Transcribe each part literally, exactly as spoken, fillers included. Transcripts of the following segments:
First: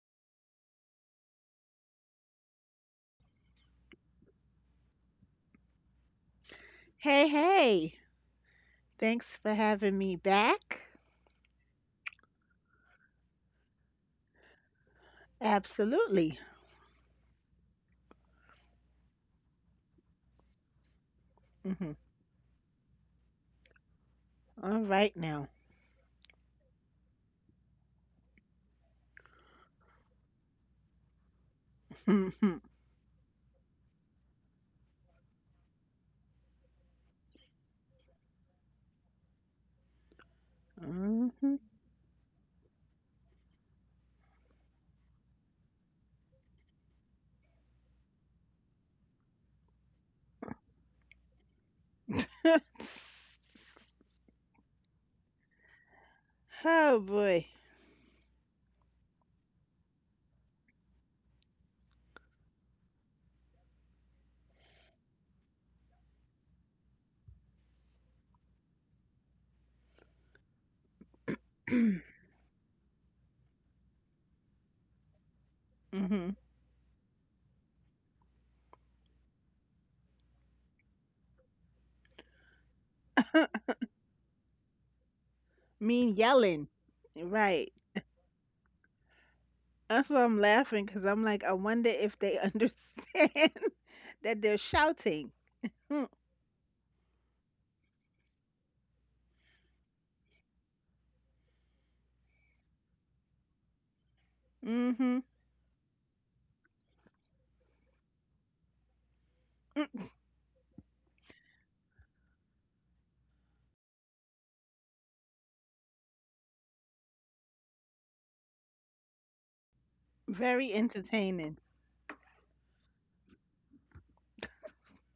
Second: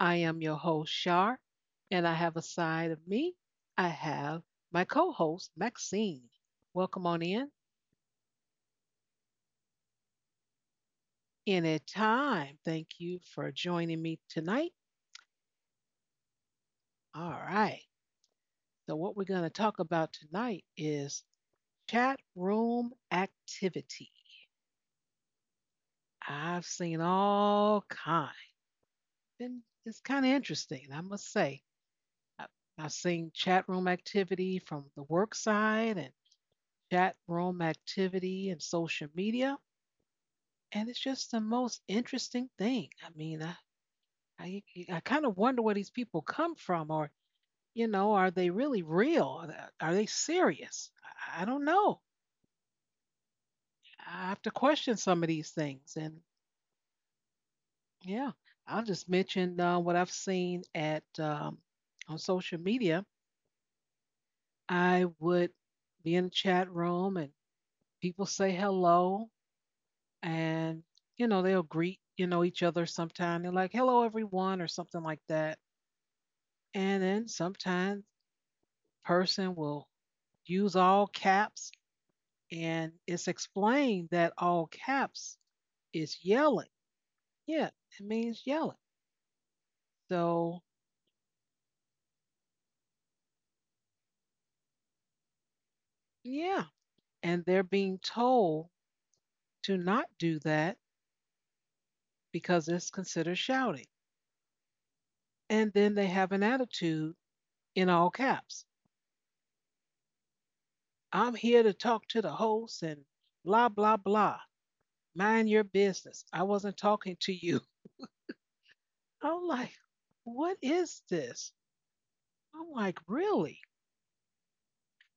I am your host, Shar, and I have a side of me. I have my co host, Maxine. Welcome on Hey, in hey. Thanks for having me back. anytime. Thank you for joining me tonight. Absolutely. All right. So, what we're going to talk about tonight is Mhm. chat room activity. All right now. I've seen all kinds, and it's kind of interesting, I must say. I- have seen chat room activity from the work side and chat room activity and social media. And it's just the Mhm. most interesting thing. I mean, I, I, I kind of wonder where these people come from, or, you know, are they really real? Are they serious? I, I don't know. I have to question some of these things. And Oh boy. yeah, I'll just mention uh, what I've seen at um, on social media. I would be in a chat room and people say hello and you know they'll greet you know each other. Sometime they're like hello everyone or something like that. Hmm. And then sometimes person will use all caps, and it's explained that all caps Mean is yelling. yelling. Yeah, Right. it means yelling. That's why I'm So laughing because I'm like, I wonder if they understand that they're shouting. yeah, and they're being told to not do that because it's considered shouting. Mm-hmm. And then they have an attitude in all caps. I'm here to talk to the host and blah blah blah. Mind your business. I wasn't talking to you. I'm like, what Very is this? entertaining. I'm like, really?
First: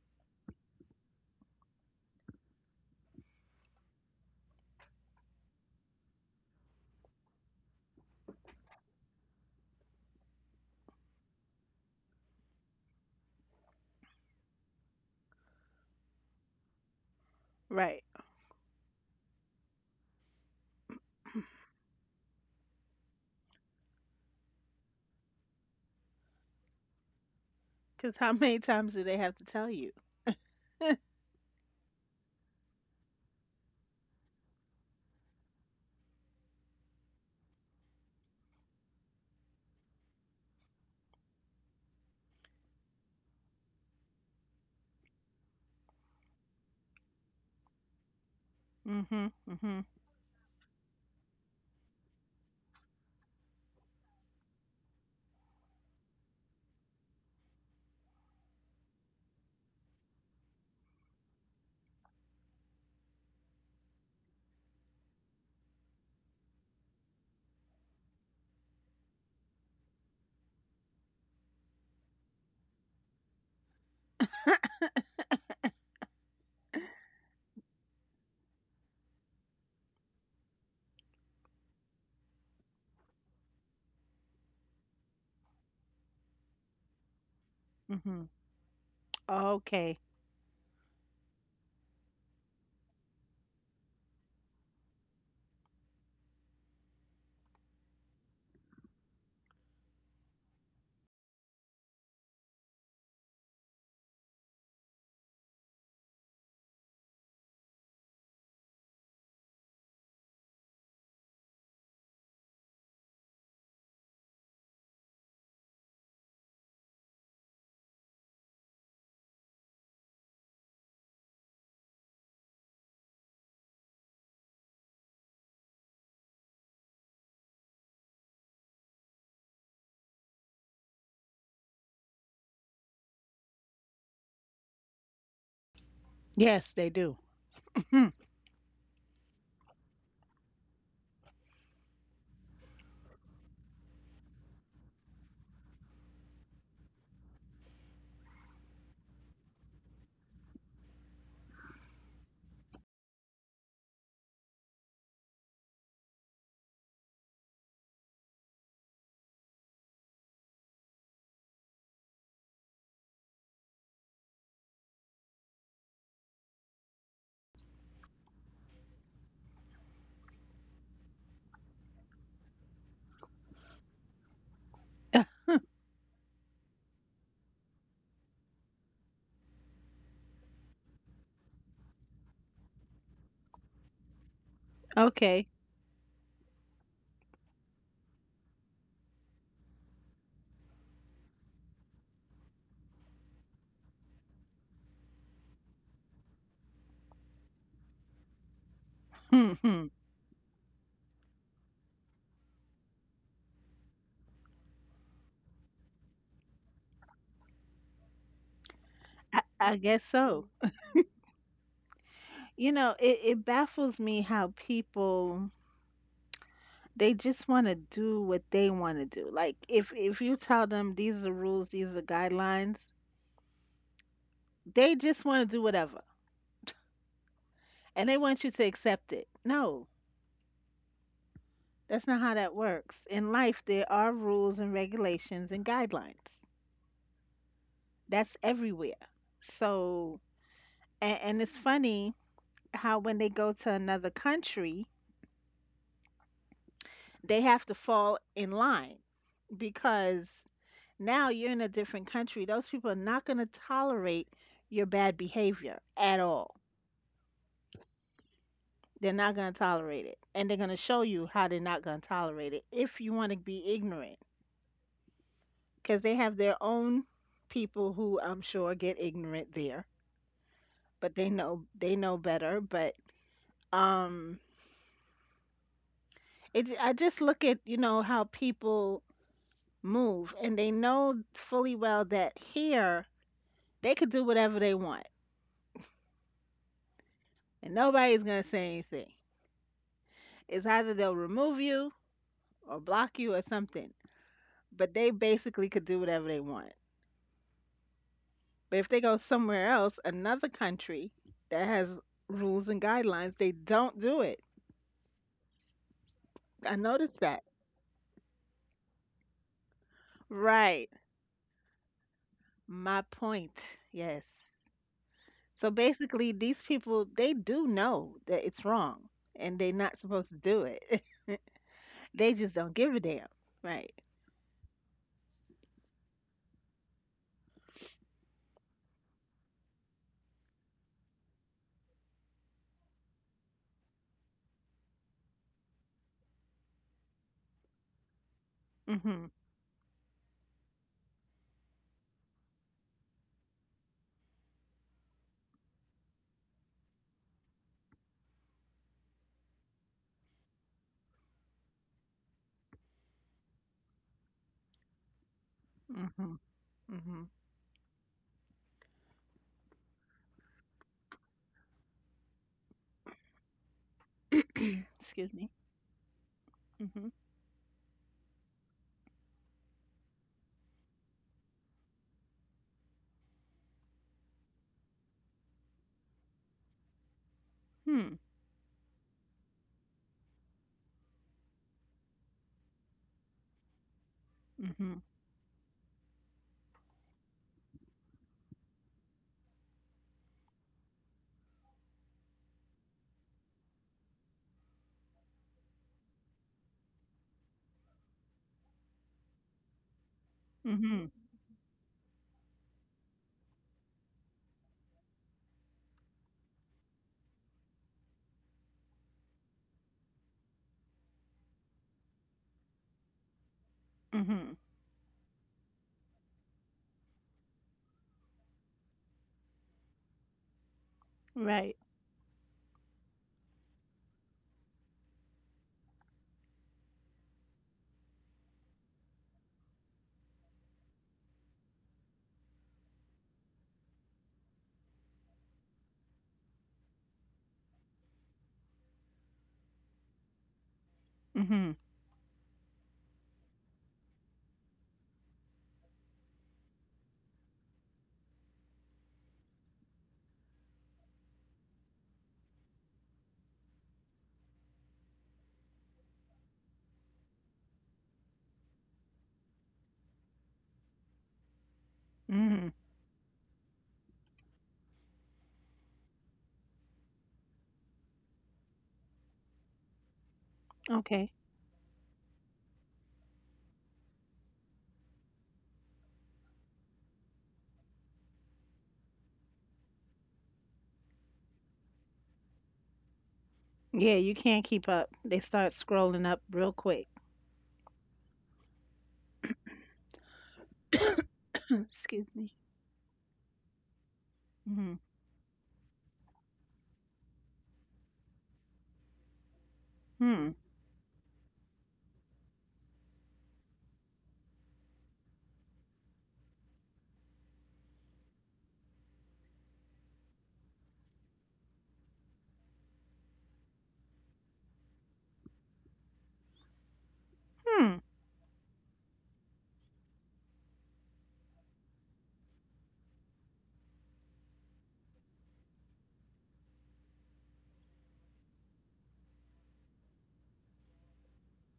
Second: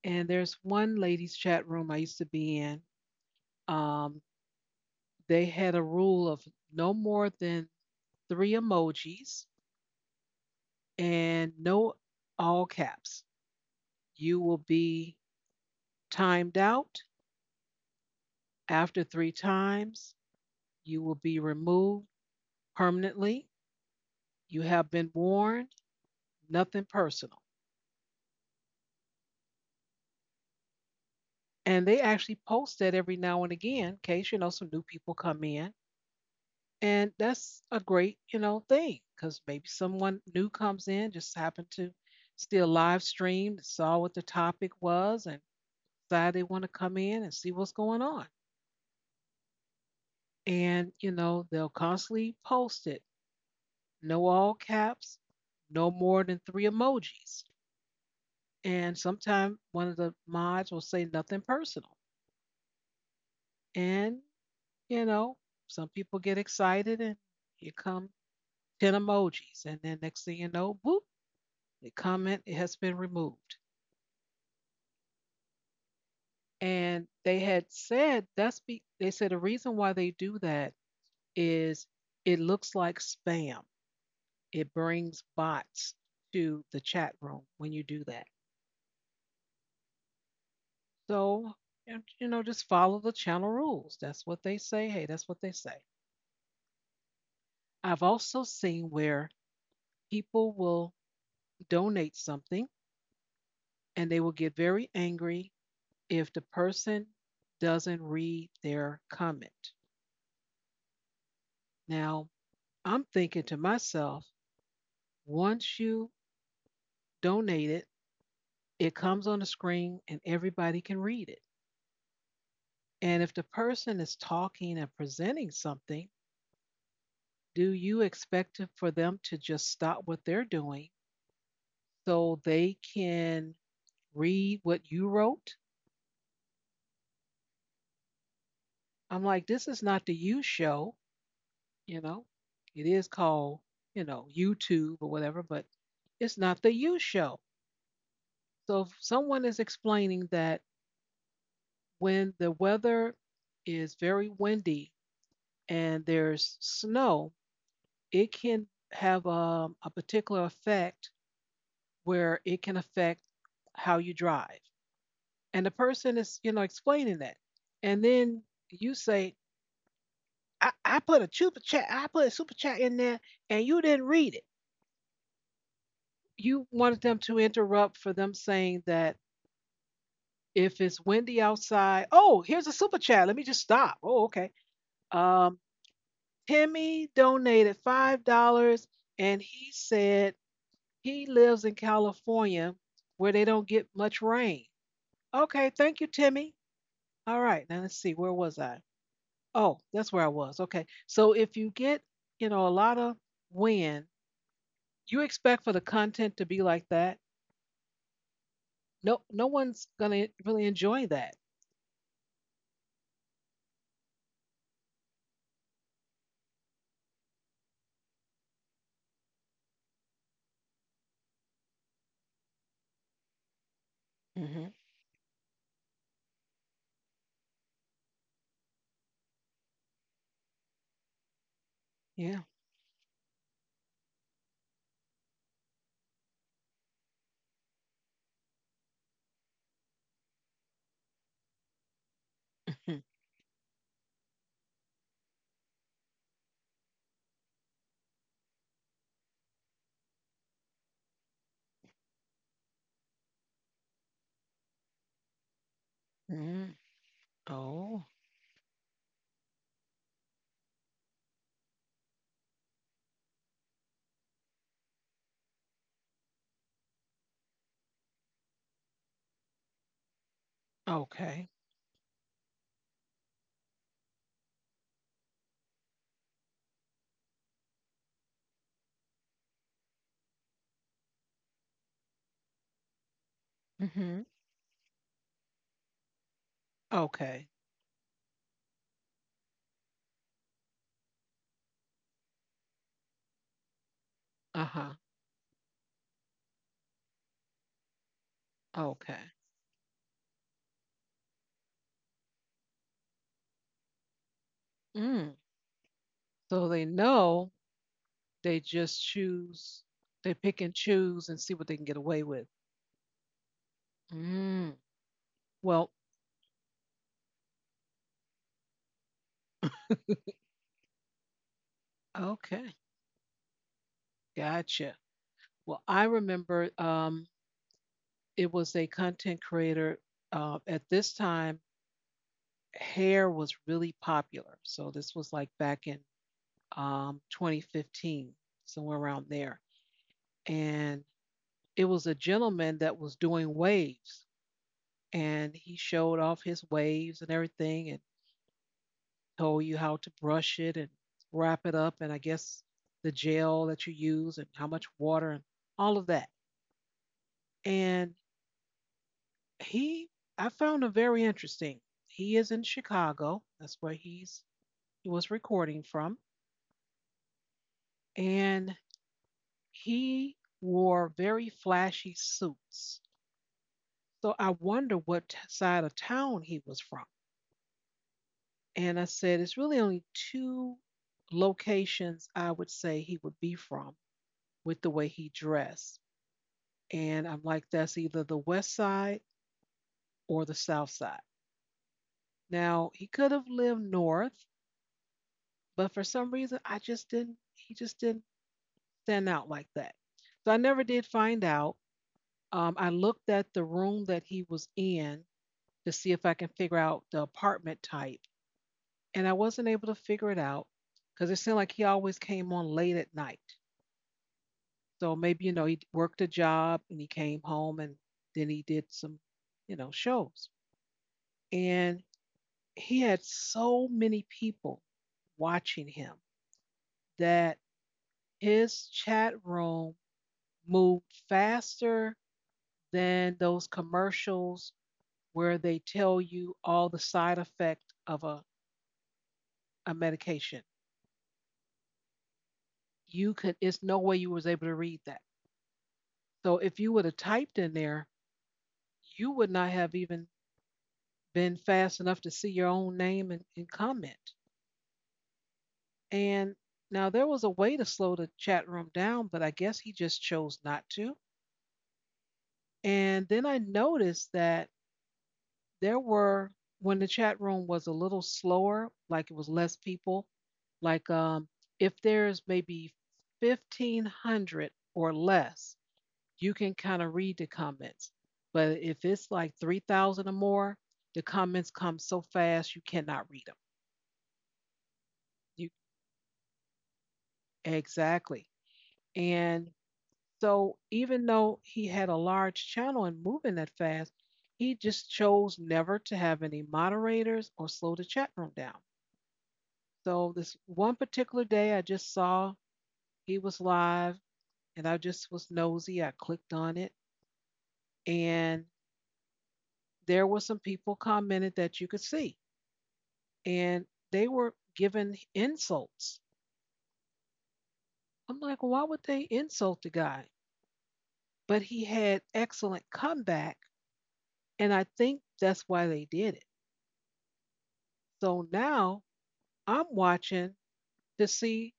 And there's one ladies' chat room I used to be in. Um, they had a rule of no more than three emojis and no all caps. You will be timed out Right. after three times. You will be removed permanently. You have been warned, nothing personal. Because how many times do they have to tell you? And they actually post that every now and again in case you know some new people come in. And that's a great you know thing because maybe someone new comes in, just happened to still live stream, saw what the topic was and decided they want to come in and see what's going on. Mm-hmm. Mm-hmm. And you know they'll constantly post it: no all caps, no more than three emojis. And sometimes one of the mods will say nothing personal. And you know, some people get excited and here come ten emojis. And then next thing you know, boop, the comment has been removed. And they had said that's be they said the reason why they do that is it looks like spam. It brings bots to the chat room when you do Mm-hmm. that. Okay. So, and, you know, just follow the channel rules. That's what they say. Hey, that's what they say. I've also seen where people will donate something and they will get very angry if the person doesn't read their comment. Now, I'm thinking to myself, once you donate it, it comes on the screen and everybody can read it. And if the person is talking and presenting something, do you expect for them to just stop what they're doing so they can read what you wrote? Yes, they do. Hmm. I'm like, this is not the you show. You know, it is called, you know, YouTube or whatever, but it's not the you show. So if someone is explaining that when the weather is very windy and there's snow, it can have um, a particular effect where it can affect how you drive. And the person is, you know, explaining that. And then you say, I, I put a super chat, I put a super chat in there and you didn't read it. You wanted them to interrupt for them saying that if it's windy outside, oh, here's a super chat. Let me just stop. Oh, okay. Okay. Um, Timmy donated five dollars, and he said he lives in California where they don't get much rain. Okay, thank you, Timmy. All right, now let's see. Where was I? Hmm. Oh, Hmm. that's where I was. Okay, so if you get you know a lot of wind, you expect for the content to be like that. No, I, no I one's guess gonna so. really enjoy that. You know, it, it baffles me how people they just want to do what they want to do. Like if if you tell them these are the rules, these are the guidelines, Mm-hmm. they just want to do whatever and they want you to accept it. No, that's not how Yeah. that works. In life, there are rules and regulations and guidelines. That's everywhere. So, and, and it's funny how Mm-hmm. when they go to another country, they have to fall in line because now you're in a different country. Those people are not going to tolerate your bad behavior at all. Mm-hmm. Oh. They're not going to tolerate it. And they're going to show you how they're not going to tolerate it if you want to be ignorant because they have their own people who I'm sure get ignorant there, but they Okay. know they know better, but um it I just look at, you know, how people move and they know fully well that here they could Mm-hmm. do whatever they want Okay. and nobody's gonna say anything. It's either they'll remove you or block you or something. But Uh-huh. they basically could do whatever they want. But if they go Okay. somewhere else, another country that has rules and guidelines, they don't do it. Mm. I So they noticed that. know they just choose, they pick and Right. choose and see what they can get away with. My point. Yes. Mm. So Well, basically, these people, they do know that it's wrong and they're not supposed to do it. They just don't okay. give a damn. Right. Gotcha. Well, I remember um, it was a content creator. Uh, at this time, hair was really popular. So this was like back in um, twenty fifteen, somewhere Mm around hmm. there. And it was a gentleman that was doing waves, and he showed off his waves and everything, and told you how to brush it and wrap it up, and I guess the gel that you use and how much water and all of Mm that. hmm. Mm hmm. And he, I found him very interesting. He is in Chicago. That's where he's he was Excuse me. recording from, Mm hmm. and he wore very flashy suits. So I wonder what t- side of town he was from. Hmm. And I said, it's really only two locations I would say he would be from with the Mhm. way he dressed. And I'm like, that's either the west side or the south side. Now, he could have lived north, but for some reason, I just didn't, he just didn't stand out like that. So I never Mhm. did find out. Um, I looked at the room that he was in to see if I can figure out the apartment type, and I wasn't able to figure it out because it seemed like he always came on late at night. Mhm. So maybe, you know, he worked a job and he came home and then he did some, you know, shows. Right. And he had so many people watching him that his chat room moved faster than those commercials where they tell you all the side effect of a, a medication. Mhm. You could, it's no way you was able to read that. So if you would have typed in there, you would not have even been fast enough to see your own name and, and comment. And now there was a way to slow the chat room down, but I guess he just chose not to. Mhm. And then I noticed that there were, when the chat room was a little slower, like it was less people, like Okay. um, if there's maybe fifteen hundred or less, you can kind of read the comments. But if it's like three thousand or more, the comments come so fast you cannot read them. Yeah, you can't keep up. They You start scrolling up real quick. exactly. And so even though he had a Excuse me. large channel and moving that fast, he Mhm. just chose never to have any moderators or slow the chat room down. So Hmm. this one particular day I just saw he was live and I just was nosy. I clicked on it and there were some people commented that you could see and they were giving insults. Hmm. I'm like, why would they insult the guy? But he had excellent comeback. And I think that's why they did it. So now I'm watching to see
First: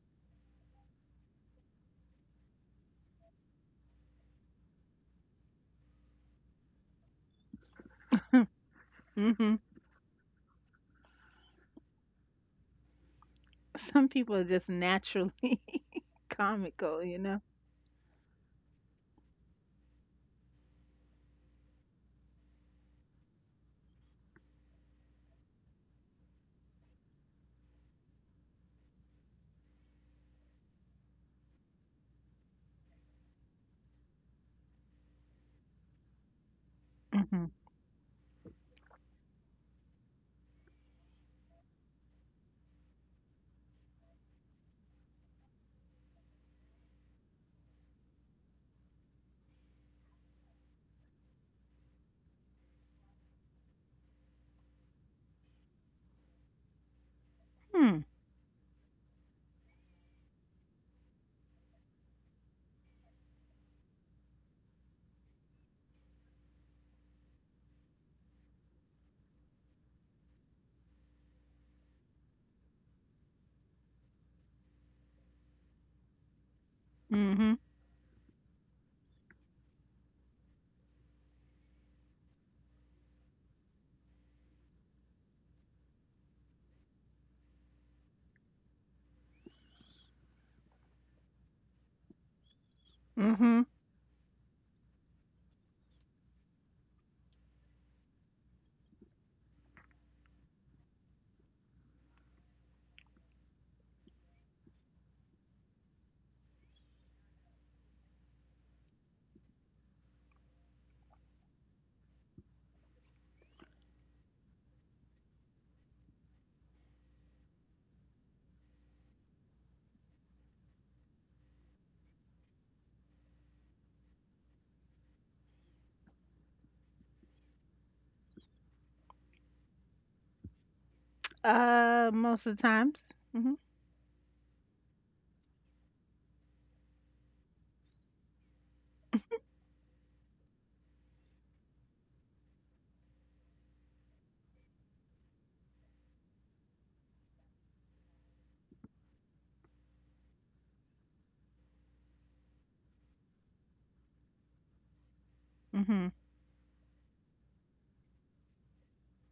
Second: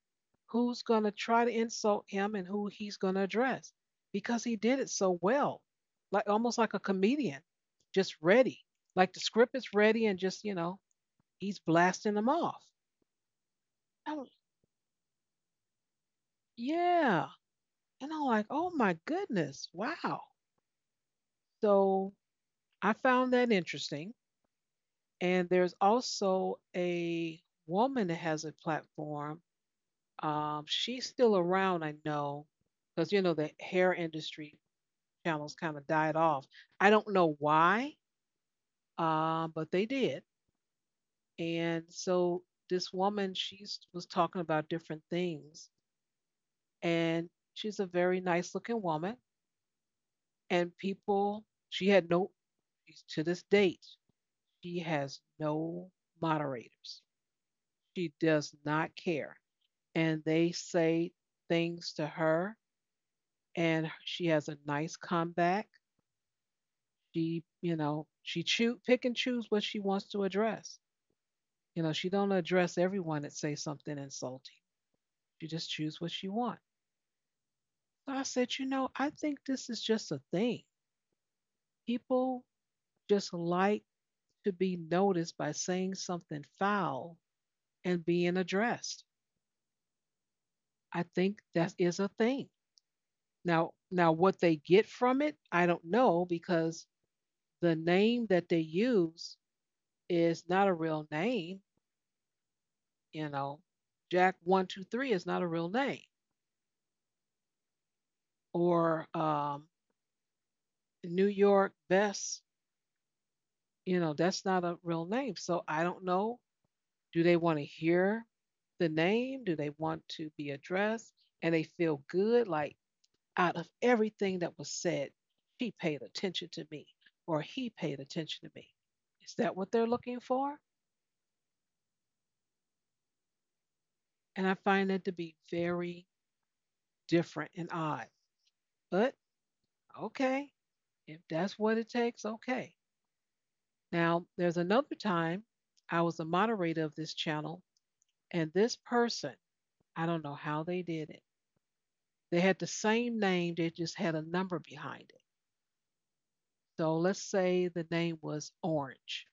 who's going to try to insult him and who he's going to address because he did it so well, like almost like a comedian, just ready. Like the script Mhm. is ready and just, you know, he's blasting them off. Some I'm, people are just naturally comical, you yeah. know. And I'm like, oh my goodness, wow. So I found that interesting. And there's also a woman that has a platform. Um, she's still around, I know, because you know the hair industry channels kind of died off. I don't know Mhm. why, um, but they did. And so this woman, she was talking about different things, and she's a very nice looking woman. And people, she had no, to this date, she has no moderators. Hmm. She does not care. And they say things to her, and she has a nice comeback. She, you know, she choose pick and choose what she wants to address. You know, she don't address everyone that say something insulting. She just choose what she want. Mhm. So I said, you know, I think this is just a thing. People just like to be noticed by saying something foul and being addressed. I think that is a thing. Mhm. Now, now what they get from it, I don't know because the name that they use is not a real name. You know, Jack One Two Three is not a real name, or um, New York Best. You know, that's not a real name. So I don't know. Do they want to hear the name? Do they want to be addressed? And they feel good, like out of everything that was said, she paid attention to me, or he paid attention to me. Is that what they're looking for? Uh, most of the times. Mhm. And I find that to be very different and odd. But okay, if that's what it takes, okay. Now, there's another time I was the moderator of this channel, and this person, I don't know how they did it. They had the same name, they just had a number behind it. Mhm. So let's say the name was Orange.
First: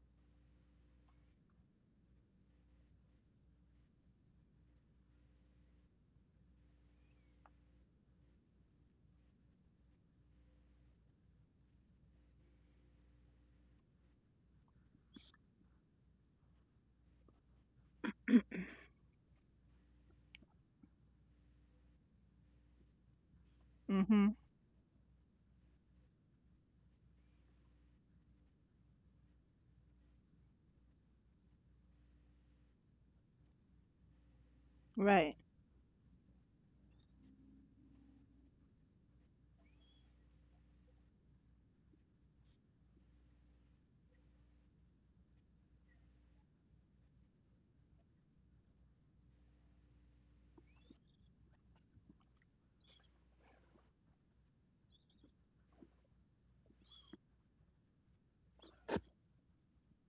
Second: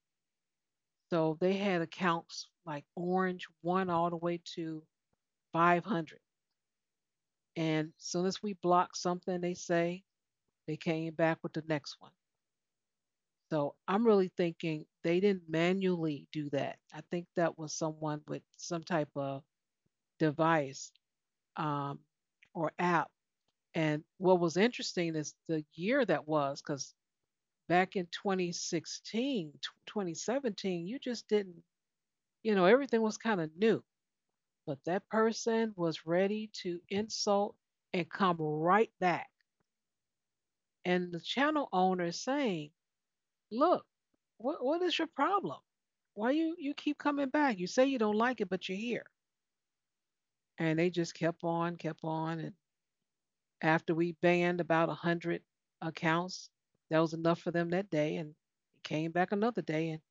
So they had accounts like Orange one all the way to five hundred. And as soon as we blocked something they say, they came back with the next one. So I'm really thinking they didn't manually do that. I think that was someone with some type of device um, or app. And Mhm. what was interesting is the year that was, because back in twenty sixteen, twenty seventeen, you just didn't, you know, everything was kind of new, but that Right. person was ready to insult and come right back. And the channel owner is saying, look, what, what is your problem? Why you, you keep coming back? You say you don't like it, but you're here. And they just kept on, kept on. And after we banned about one hundred accounts, that was enough for them that day. And came back another day and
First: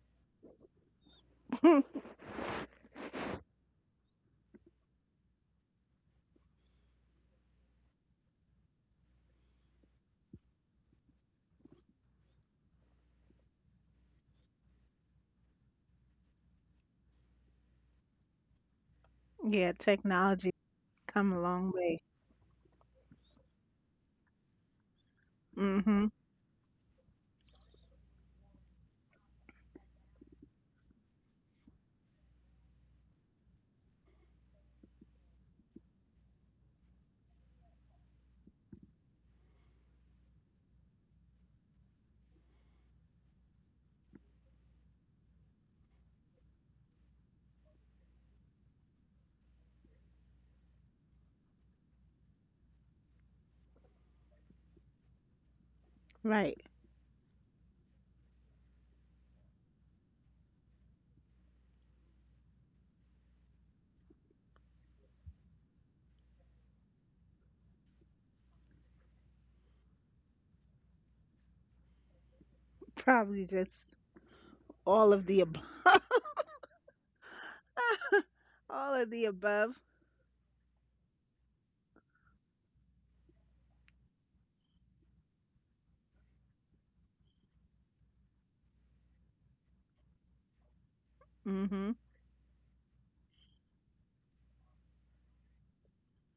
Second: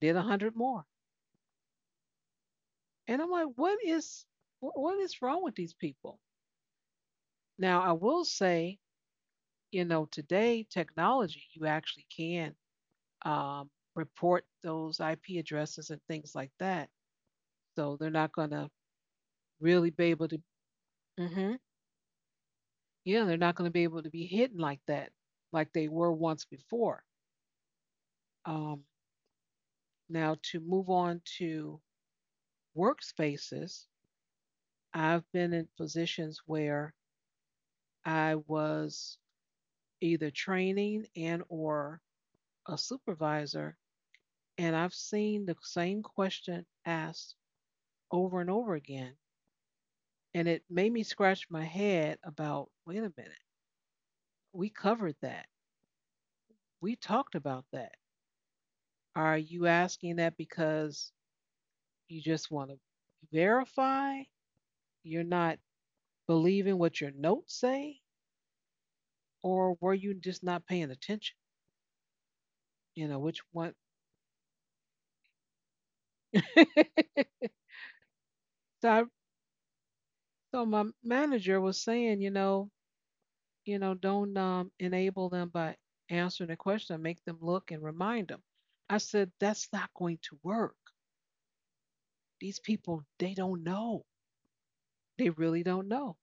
did one hundred more. And I'm like, what is what is wrong with these people? Now, I will say, you know, today technology, you actually can um, report those I P addresses and things like that. So they're not going to Yeah, really be able to, technology come a hmm, long way. yeah, they're not going to be able to be hidden like that, like they Mhm. were once before. Um, now, to move on to workspaces, I've been in positions where I was either training and or a supervisor, and I've seen the same question asked over and over again, and it made me scratch my head about, wait a minute, we covered that, Right. we talked about that, are you asking that because you just want to verify, you're not believing what your notes say, or were you just not paying attention, you know which Probably one? just all of the So, all I, of the above. so my manager was saying, you know, you know, don't um, enable them by answering the question. Make them look and remind them. I said that's not going to work. Hmm. These people, they don't know. They really don't know.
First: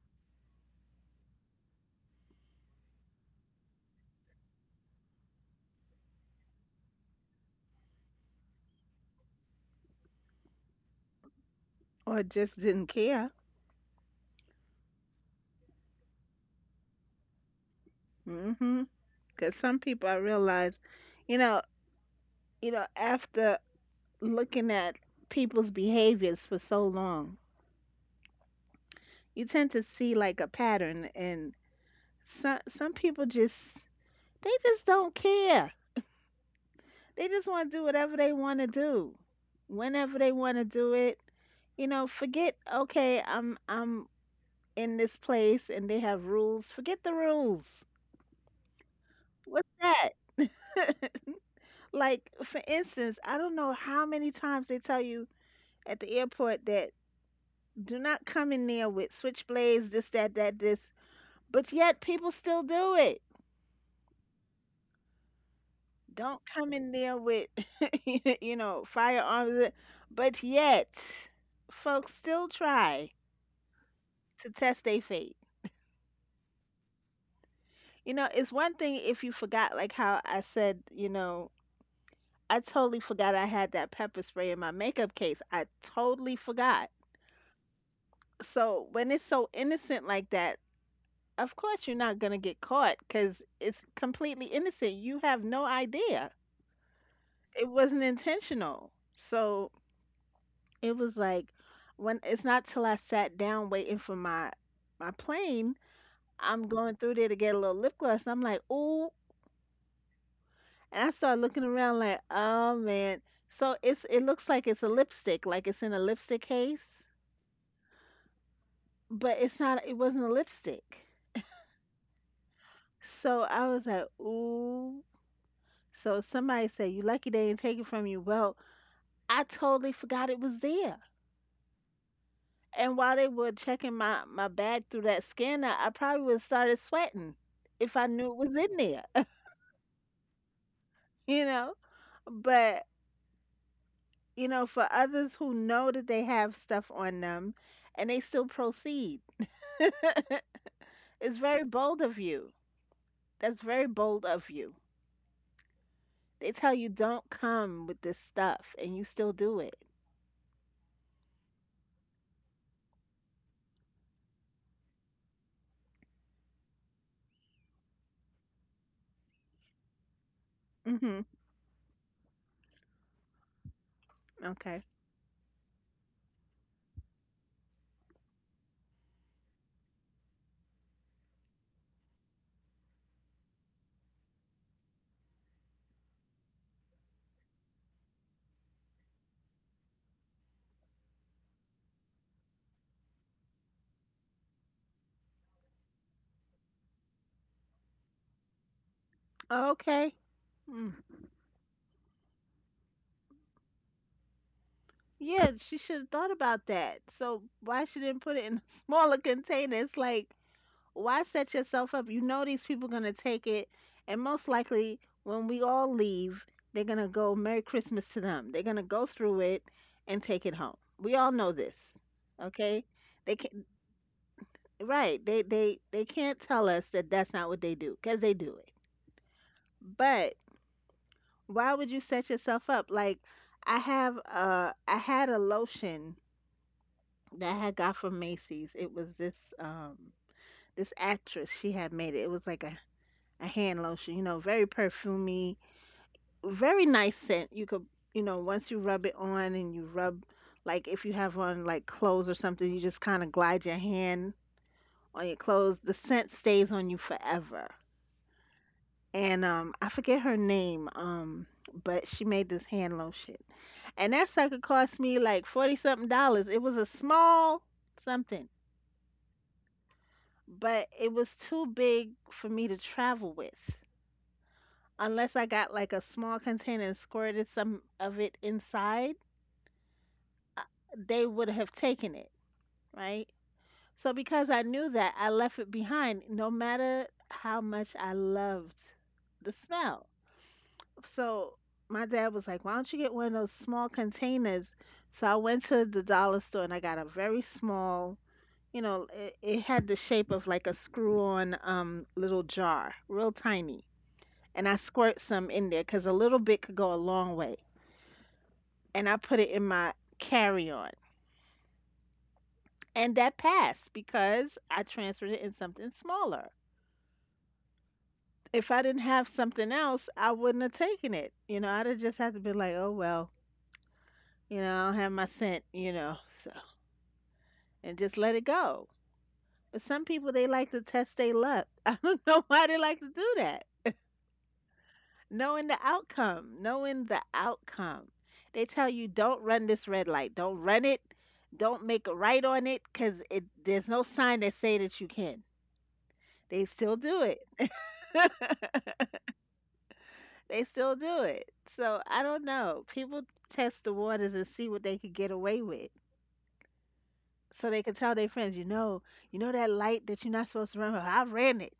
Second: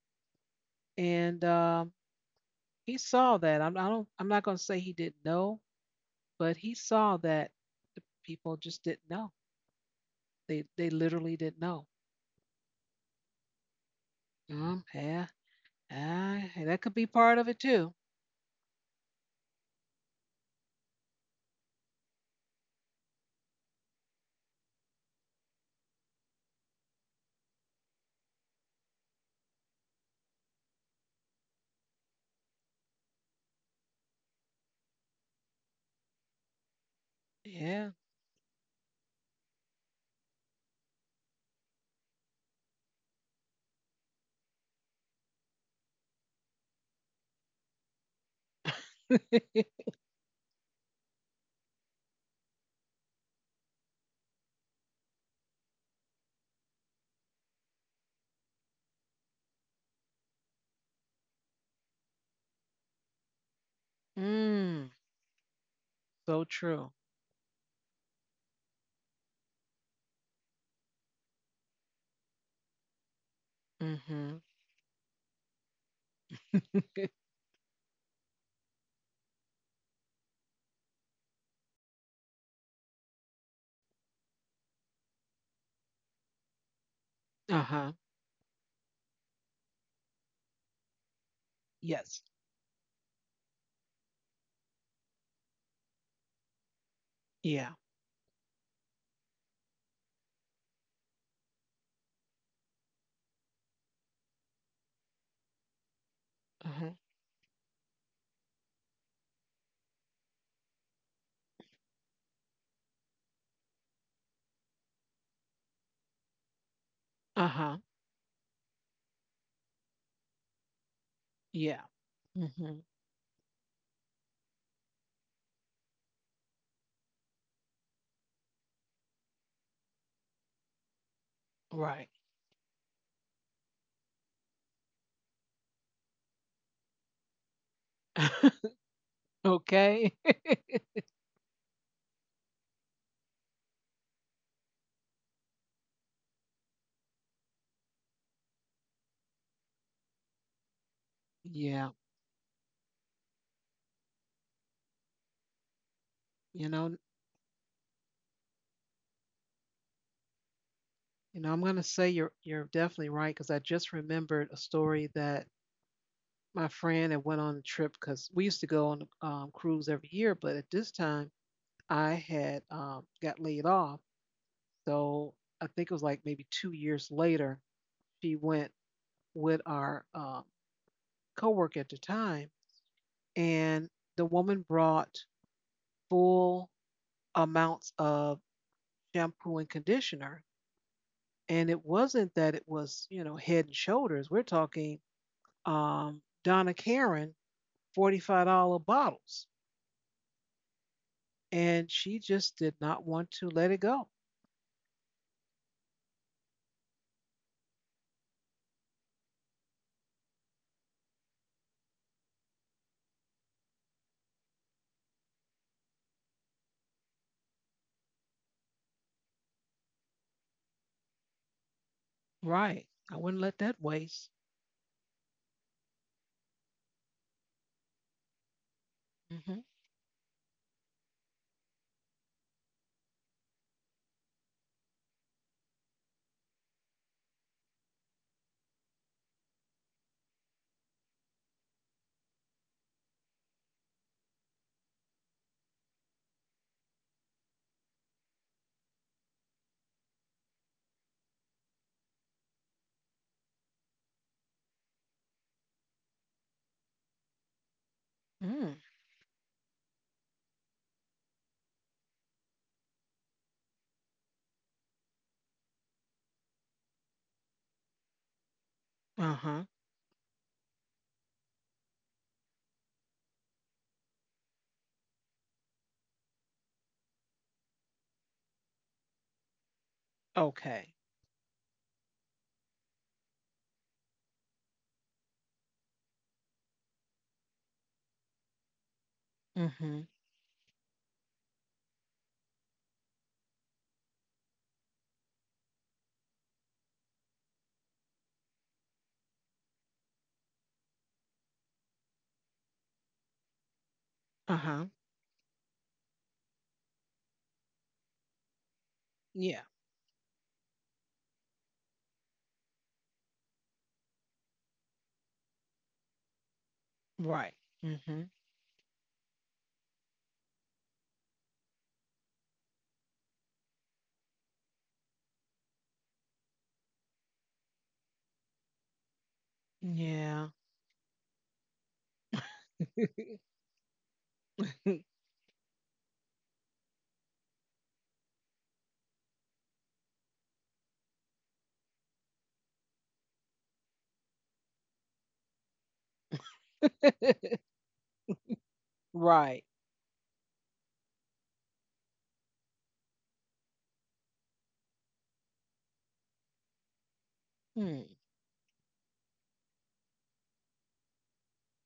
And um, he saw that. I'm, I don't. I'm not going to say he didn't know, but he saw that the people just didn't know. They they literally didn't know. Or just didn't care. Mm, yeah, ah, that could be part of it too. Hmm. Because some people I realize, you know, you know, after looking at people's behaviors for so long, you tend to see like a pattern, and some some people just they just don't care. They just want to Yeah. do whatever they want to do, whenever they want to do it. You know, forget okay, I'm I'm in this place and they have rules. Forget the rules. What's that? Like, for instance, I don't know how many times they tell you at the airport that do not come in there with switchblades, this, that, that, this, but yet people still do it. mm. So Don't come true. in there with, you know, firearms, but yet folks still try Mm-hmm. to test their fate. You know, it's one thing if you forgot, like how I said, you know, I totally forgot I had that pepper spray in my makeup case. I totally forgot. Uh-huh. So when it's so innocent like that, of course, you're Yes. not gonna get caught 'cause it's completely innocent. You have no idea. Yeah. It wasn't intentional. So it was like when it's not till I sat down waiting for my my plane, I'm Uh-huh. going through there to get a little lip gloss and I'm like, ooh, and I start looking around like, oh man. So it's it looks like it's a lipstick, like it's in a lipstick case, Uh-huh. but it's not it wasn't a lipstick. Yeah. Mm-hmm. So I was like, ooh. So somebody said, "You lucky they didn't take it from you." Well, I totally forgot it was there. Right. And while they were checking my, my bag through that scanner, I probably would have started sweating if I knew it was in there, okay. you know? But, you know, for others who know that they have stuff on them and they still proceed, it's very yeah. bold of you. That's very bold of you. They You tell know, you don't come with this stuff and you still do it. you know, I'm gonna say you're you're definitely right because I just remembered a story that my friend had went on a trip because we used to go on a um, cruise every year, but at this time Hmm. I had um, got laid off. Okay. So I think it was like maybe two years later she went with our um, coworker at the time and the woman brought full amounts of shampoo and conditioner. And it wasn't that it was, you know, head and shoulders. We're talking um, Donna Karen forty-five dollars bottles. Okay. Mm. And she just did not want to let it go. Yeah, she should have thought about that. So why she didn't put it in a smaller container? It's like, why set yourself up? You know these people gonna take it, and most likely when we all leave, they're gonna go Merry Christmas to them. They're gonna go through it and take it home. We all know this, Right. okay? I wouldn't They let can that waste. right. They they they can't tell us that that's not what they do because they do it. Mm-hmm. But why would you set yourself up? Like I have uh I had a lotion that I had got from Macy's. It was this um this actress. She had made it. It was like a, a hand lotion, you know, very perfumey, very nice scent. You could you know, once you rub it on and you rub like if you have on like clothes or something, you just kinda glide your hand on your clothes. The scent stays on you forever. Mm. And um I forget her name, um, but she made this hand lotion. And that sucker cost me like forty something dollars. It was a small something Uh huh. but it was too big for me to travel with. Unless I got like a small container and squirted some of it inside, uh, Okay. they would have taken it, right? So because I knew that, I left it behind no matter how much I loved the Mm-hmm. smell. So my dad was like, "Why don't you get one of those small containers?" So I went to the dollar store and I got a very small, you know, it, it had the shape of like a screw-on um little jar, real tiny, Uh and I huh. squirt some in there because a little bit could go a long way. And I put it Yeah. in my carry on. And that passed because I transferred it in something smaller. Right. Mm-hmm. If I didn't have something else, I wouldn't have taken it. You know, I'd have just had to be like, oh, well, you know, I don't have my scent, you know, so, and just let it go. But some people, Yeah. they like to test their luck. I don't know why they like to do that. Knowing the outcome, knowing the outcome. They tell you don't run this red light, don't run it, don't make a right on it, cause it there's no sign that say that you can. They still do it. right. They still do it. So I don't know. People test the waters and see what they could get away with. So they could Hmm. tell their friends, you know, you know that light that you're not supposed to run. Well, I ran it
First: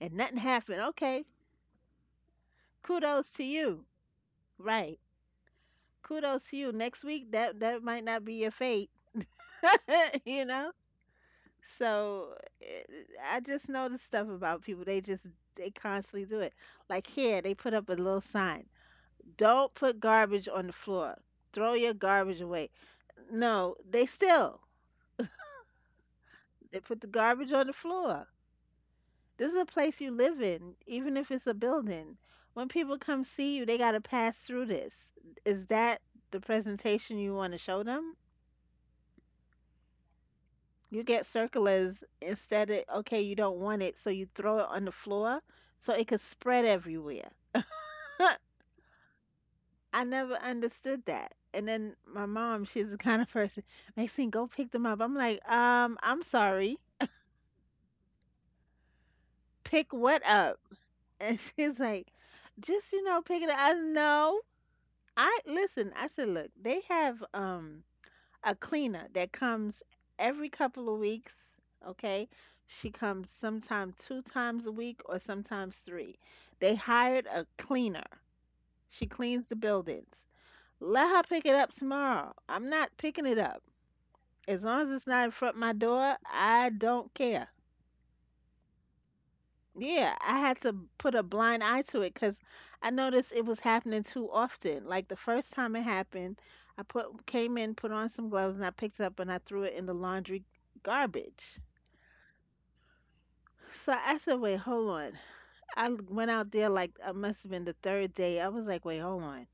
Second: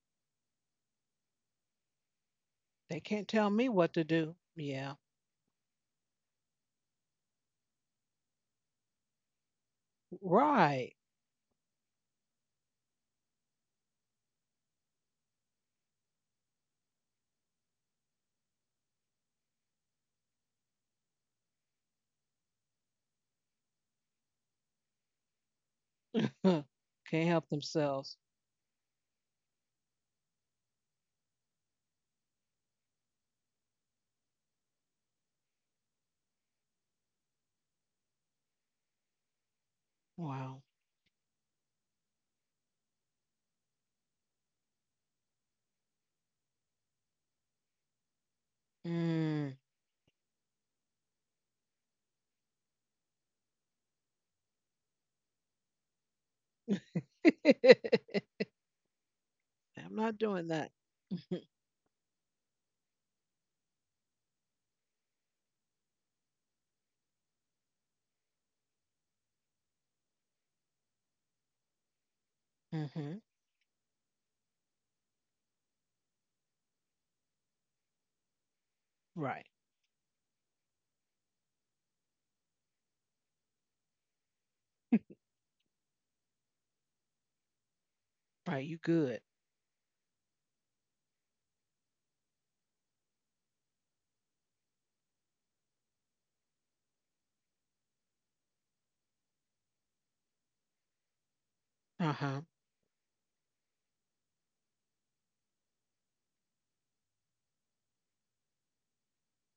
and nothing happened. Okay, They can't kudos to tell me you. what to do. Yeah. Right. Kudos to you. Next week that that might not be your fate. You know? Right. So eh, I just know the stuff about people. They just they constantly do it. Like here, they put up a little sign. Don't put garbage on the floor. Throw your garbage away. No, they still they put the can't help garbage on the themselves. floor. This is a place you live in, even if it's a building. When people come see you, they got to pass through this. Is that the presentation you want to show them? Wow. You get circulars instead of, okay, you don't want it, so you throw it on the floor so it could spread everywhere. Mm. I never understood that. And then my mom, she's the kind of person, Maxine, go pick them up. I'm like, um, I'm sorry. I'm Pick not what doing up? that. And she's like, just, you know, pick it up. I know. I listen, I said, look, they have um a cleaner that comes every couple of weeks. Okay. She hmm. comes sometime two times a week or sometimes three. They hired a cleaner. She Right. cleans the buildings. Let her pick it up tomorrow. I'm not picking it up. As long as it's not in front of my door, I don't care. Right. You good. Yeah, I had to put a blind eye to it because I noticed it was happening too often. Like the first time it happened, I put came in, put on some gloves, and I picked it up and I threw it in the laundry garbage. Uh huh. So I said, "Wait, hold on." I l- went out there like it must have been the third day. I was like, "Wait, hold on.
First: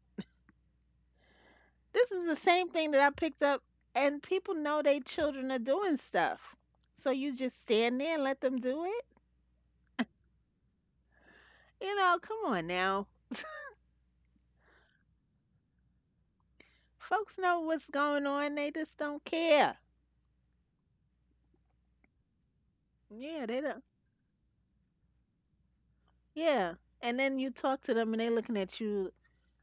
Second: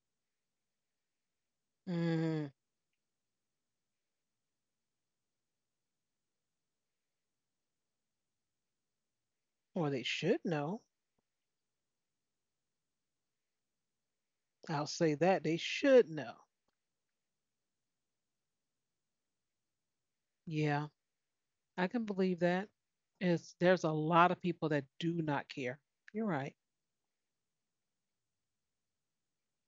This is the Mm. same thing that I picked up, and people know they children are doing stuff. So you just stand there and let them do it? Or they should know. You know, come on now. I'll say that they should know. Folks know what's going on. They just don't care." Yeah, I can believe that. Yeah, It's they there's don't. a lot of people that do not care. You're right. Yeah, and then you talk to them and they looking at you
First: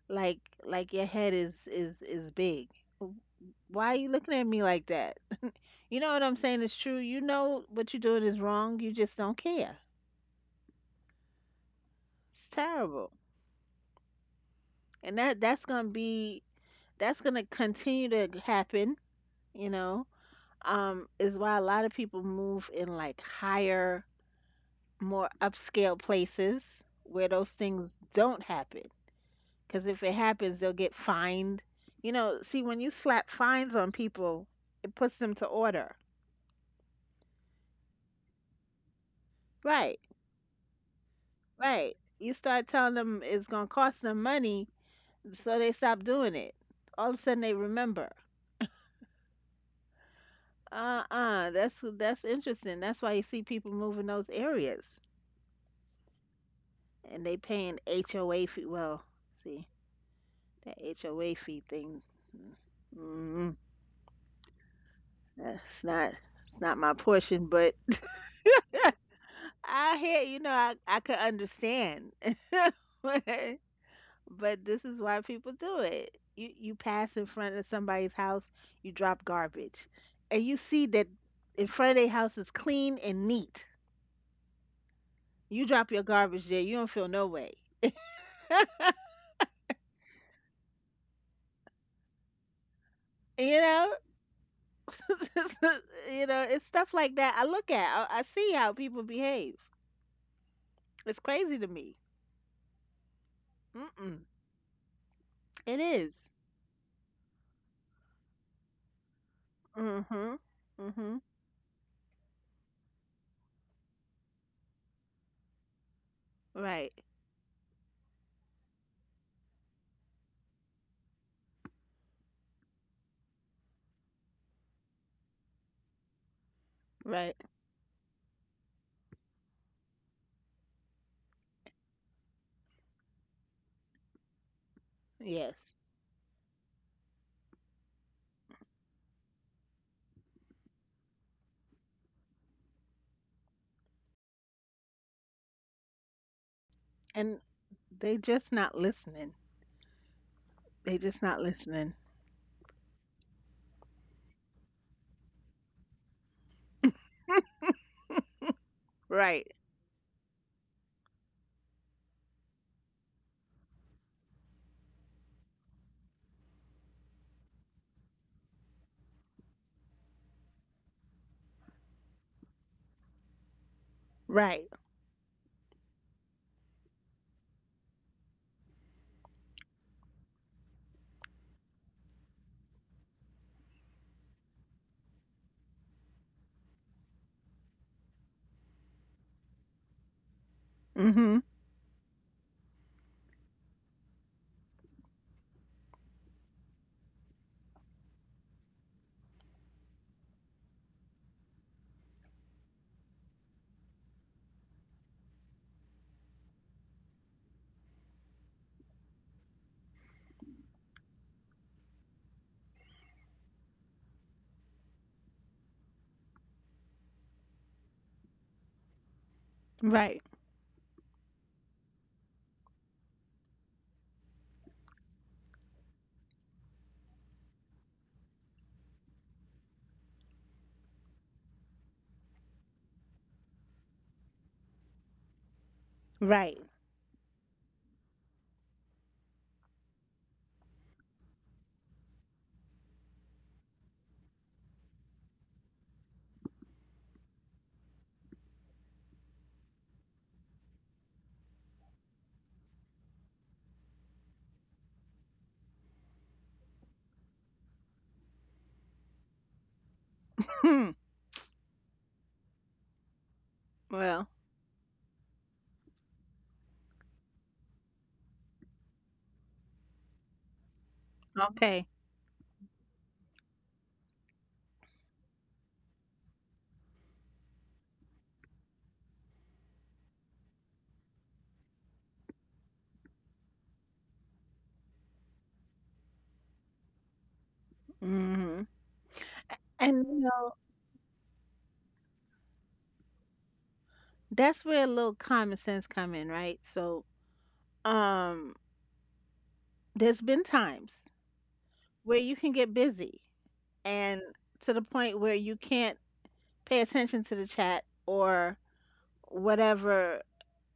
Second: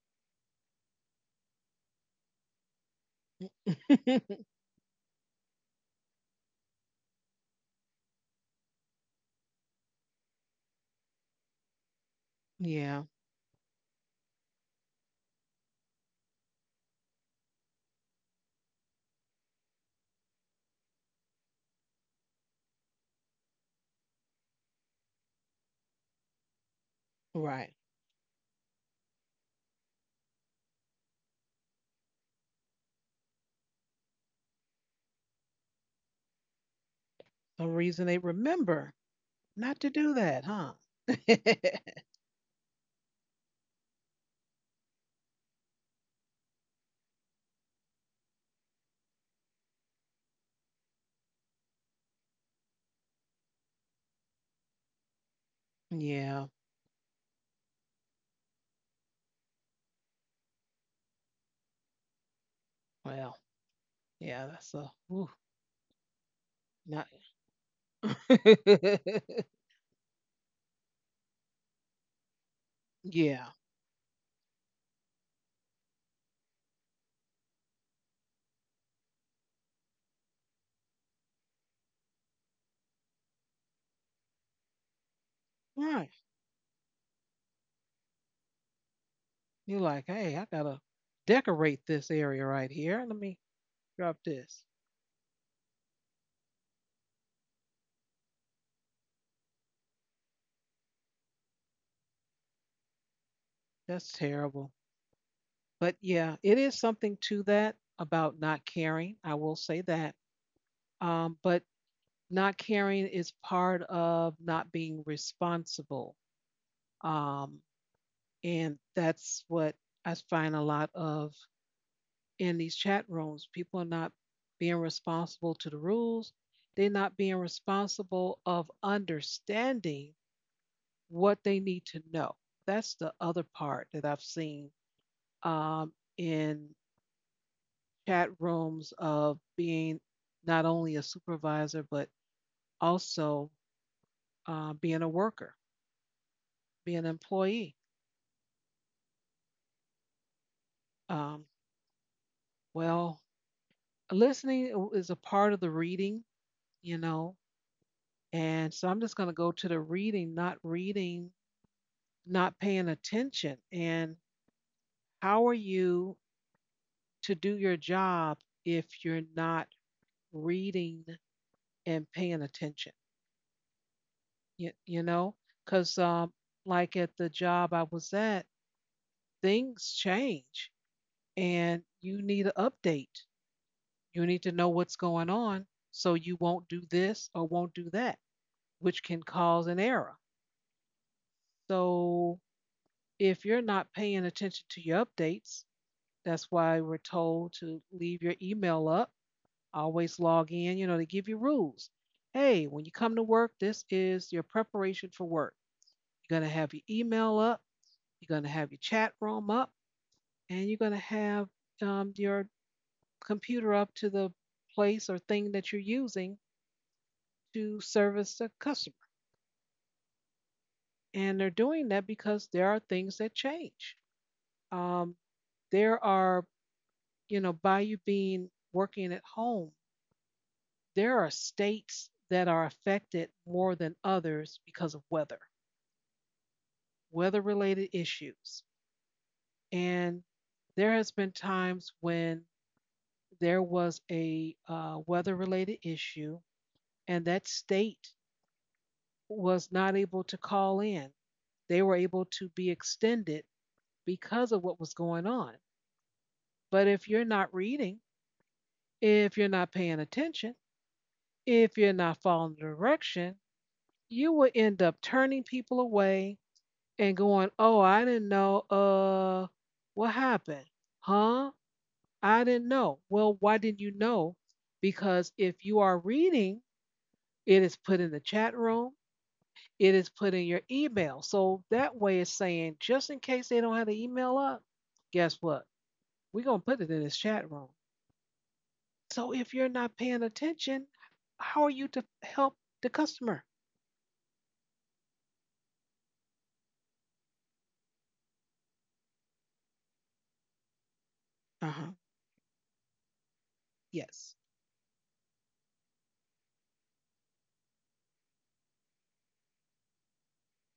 like like your head is is is big. W- Why are you looking at me like that? You know what I'm saying is true. You know what you're doing is wrong. You just don't care. It's yeah. terrible, and that that's gonna be that's gonna continue to happen. You know, um, is why a lot of people move in like higher, more upscale places where those Right. things don't happen. Because if it happens, they'll get fined. You know, see, when you slap fines on people, it puts them to order. The reason they remember not to Right, do that, huh? right. You start telling them it's going to cost them money, so they stop doing it. All of a sudden, they remember. Uh-uh, that's that's interesting. That's why you see people move in those areas, Yeah. and they paying H O A fee. Well, see that H O A fee thing. Mm, mm, Well, mm, yeah, that's a ooh, that's not it's not my not portion, but I hear, you know, I, I could understand. But, yeah. but this is why people do it. You you pass in front of somebody's house, you drop garbage. And you see that in front of their house is clean and neat. You drop your Right. garbage there, you don't feel no way. You're like, hey, I gotta decorate this area right here. Let me You know? drop this. You know, it's stuff like that I look at. I, I see how people behave. It's crazy to me. That's Mm-mm. terrible. It But is. yeah, it is something to that about not caring. I will say that. Mm-hmm. Mm-hmm. Um, but not caring is part of not being responsible. Right. Um, and that's what I find a lot of in these chat rooms. People are not being responsible to the rules. They're not Right. being responsible of understanding what they need to know. That's the other part that I've seen Yes. um, in chat rooms of being not only a supervisor, but also uh, being a worker, being an And employee. they just not listening. They just not Um, listening. well, listening is a part of the reading, you know, and so I'm just going to Right. go to the reading, not reading, not paying attention. And how are you to do your job if you're not reading and paying attention? Right. You, you know, because um, like at the job I was at, things change and you need an update. You need to know what's going on so you won't do this or won't do that, which can cause an error. Mm-hmm. So if you're not paying attention to your updates, that's why we're told to leave your email up. Always log in. You know, they give you rules. Hey, when you come to work, this is your preparation for work. You're going to have your email up, you're going to have your chat room up, and you're going to have um, your computer up to the place or thing that you're using to service the customer. Right. And they're doing that because there are things that change. Um, there are, you know, by you being working at home, there are states that are affected more than others because of weather. Right. Weather related issues. And there has been times when there was a uh, weather related issue and that state was not able to call in. They were able to be extended because of what was going on. But if you're not reading, if you're not paying attention, Hmm. if you're not following the direction, Well, you will end up turning people away and going, "Oh, I didn't know. Uh, what happened? Huh? okay. I didn't know." Well, why didn't you know? Because if you are reading, it is put in the chat room, it is put in your email. So that way it's saying, just in case they don't have the email up, guess what? We're going to put it in this chat room. Mm-hmm. So if you're not And you paying know, attention, how are you to help the customer? that's where a little common sense come in, right? So, um, there's been times Uh huh. where you can get busy and Yes. to the point where you can't pay attention to the chat or whatever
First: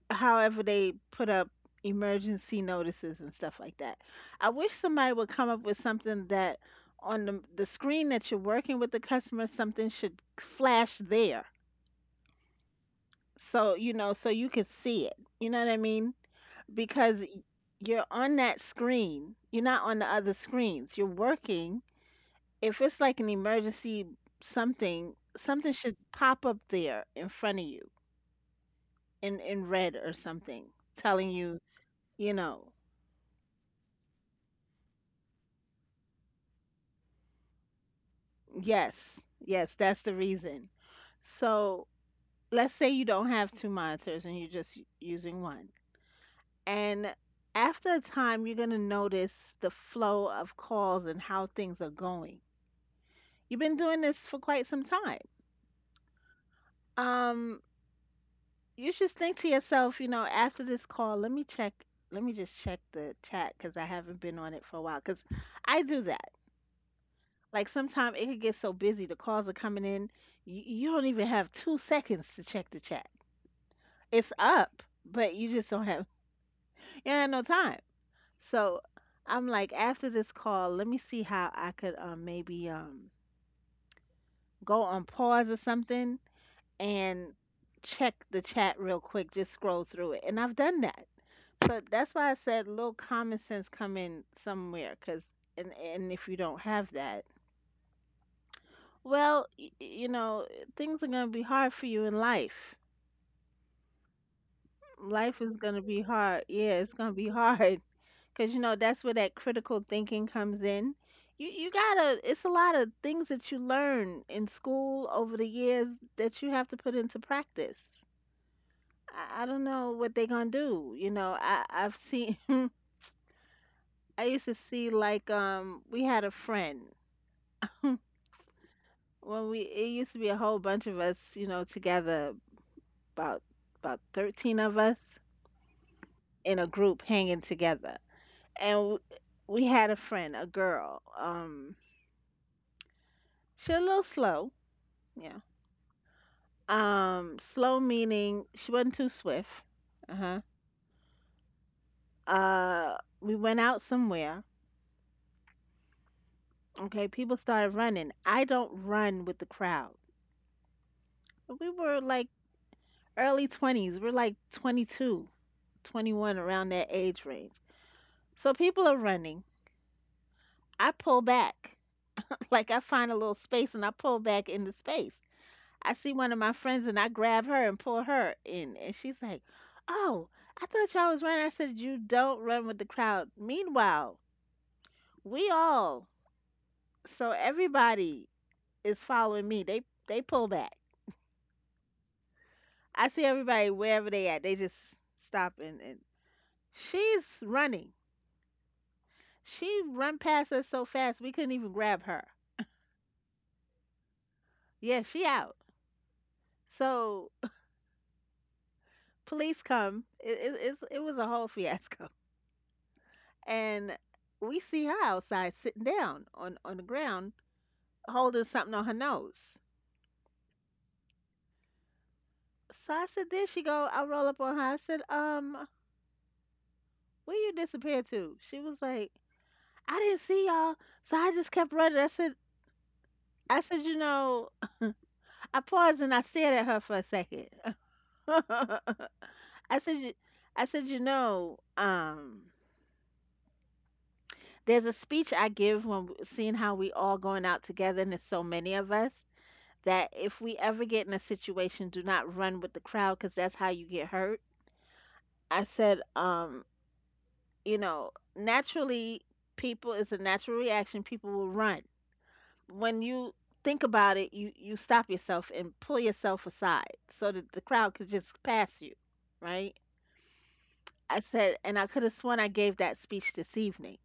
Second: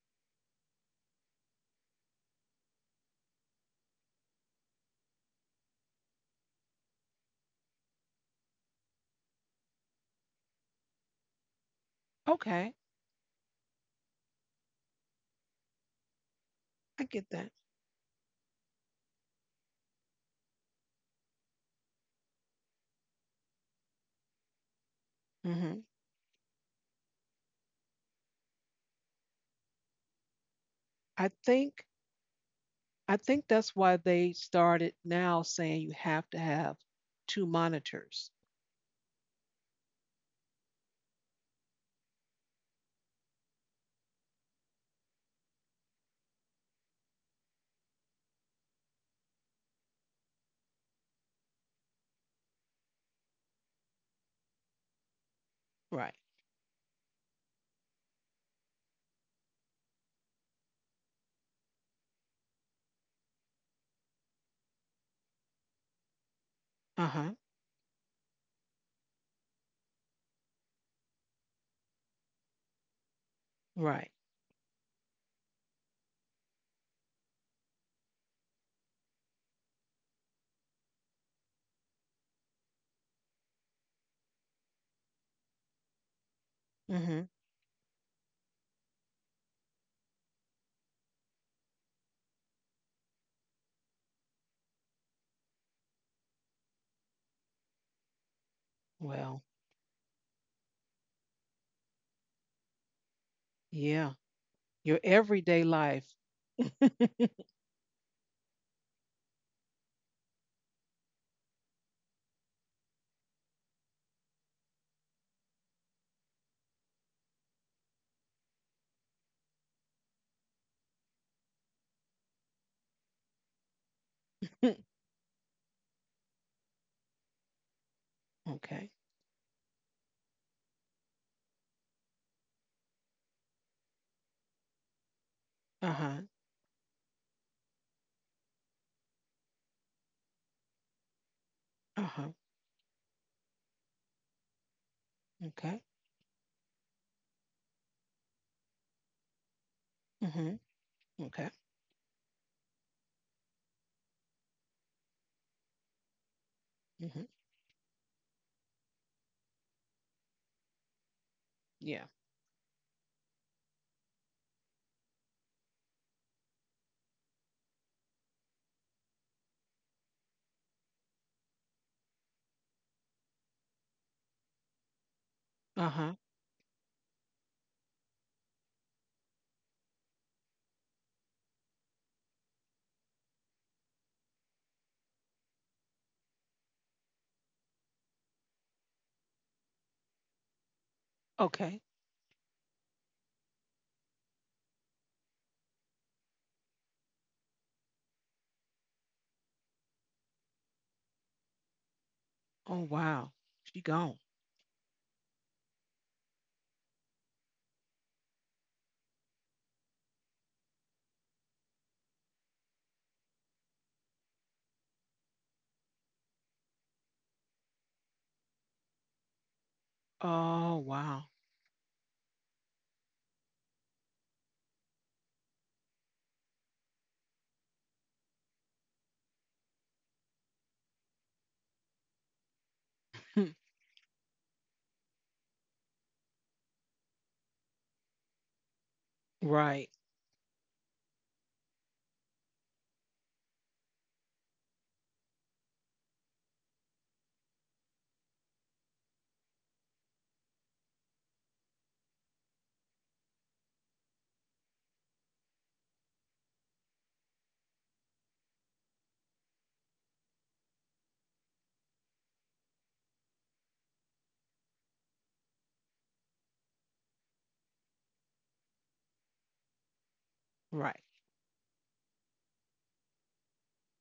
however they put up emergency notices and stuff like that. I wish somebody would come up with something that on the, the screen that you're working with the customer, something should flash there. Okay. So, you know, so you can see it. You know what I mean? I Because y- get that. you're on that screen, you're not on the other screens. You're working. If it's like an emergency something, something Mm-hmm. should pop up there in front of you in, in red or something I telling you, think you know, I think that's why they started now saying you have to have two monitors. yes, yes, that's the reason. So let's say you don't have two monitors and you're just u- using one. And after a time, you're going to notice the flow of calls and how things are going. You've been doing this for quite some time. Right. Um, you should think to yourself, you know, after this call, let me check, let me just check the chat because I haven't been on it for a while. Because I do that. Uh huh. Like sometimes it could get so busy, the calls are coming in, you, you don't even have two seconds to check the chat. Right. It's up, but you just don't have you don't have no time. So I'm like, after this call, let me see how I could um maybe um go on pause or something and Hmm. check the chat real quick, just scroll through it. And I've done that. So that's why I said little common sense come in somewhere, cause and and if you don't have that, well, Well, y- y- you know, things are gonna be hard for you in life. yeah. Your Life is everyday gonna be life. hard. Yeah, it's gonna be hard. Because you know that's where that critical thinking comes in. You you gotta. It's a lot of things that you learn in school over the years that you have to put into practice. I, I don't know what they're gonna do. You know, I I've seen. I used to okay. see like um we had a friend when we it used to be a whole bunch of us you know together about about thirteen of us Uh huh. in a group hanging together and w- we had a friend, a girl, um Uh huh. she a little slow. Yeah. Okay. Um, slow meaning she wasn't too swift. Uh-huh. Hmm. Okay. Uh, we went out somewhere. Okay, Hmm. people started running. I don't run with the crowd. We were Yeah. like early twenties. We're like twenty two, twenty one around that age range. So people are running. I pull back. Like I find a little space and I pull back into space. Uh I see huh. one of my friends and I grab her and pull her in. And she's like, "Oh, I thought y'all was running." I said, "You don't run with the crowd." Meanwhile, We all, so everybody is following me. They they pull back. Okay. I see everybody wherever they at. They just stop and, and she's running. She run past us so fast we couldn't even grab her. Oh wow. She gone. Yeah, she out. So police come. It it, it's, it was a whole fiasco, and we see her outside sitting down on on the ground holding something on her nose. Oh wow. So I said, there she go. I roll up on her. I said, um, where you disappeared to? She was like, I didn't see y'all, so I just kept running. I said, Hmm. I said, you know, I paused and I stared at her for a second. I Right. said, "You- I said, you know, um, there's a speech I give when w- seeing how we all going out together and there's so many of us that if we ever get in a situation, do not run with the crowd because that's how you get hurt. I said, um, you know, naturally, people it's a natural reaction. People will run when you think about it, you you stop yourself and pull yourself aside so that the crowd could just pass you, right? Right. I said, and I could have sworn I gave that speech this evening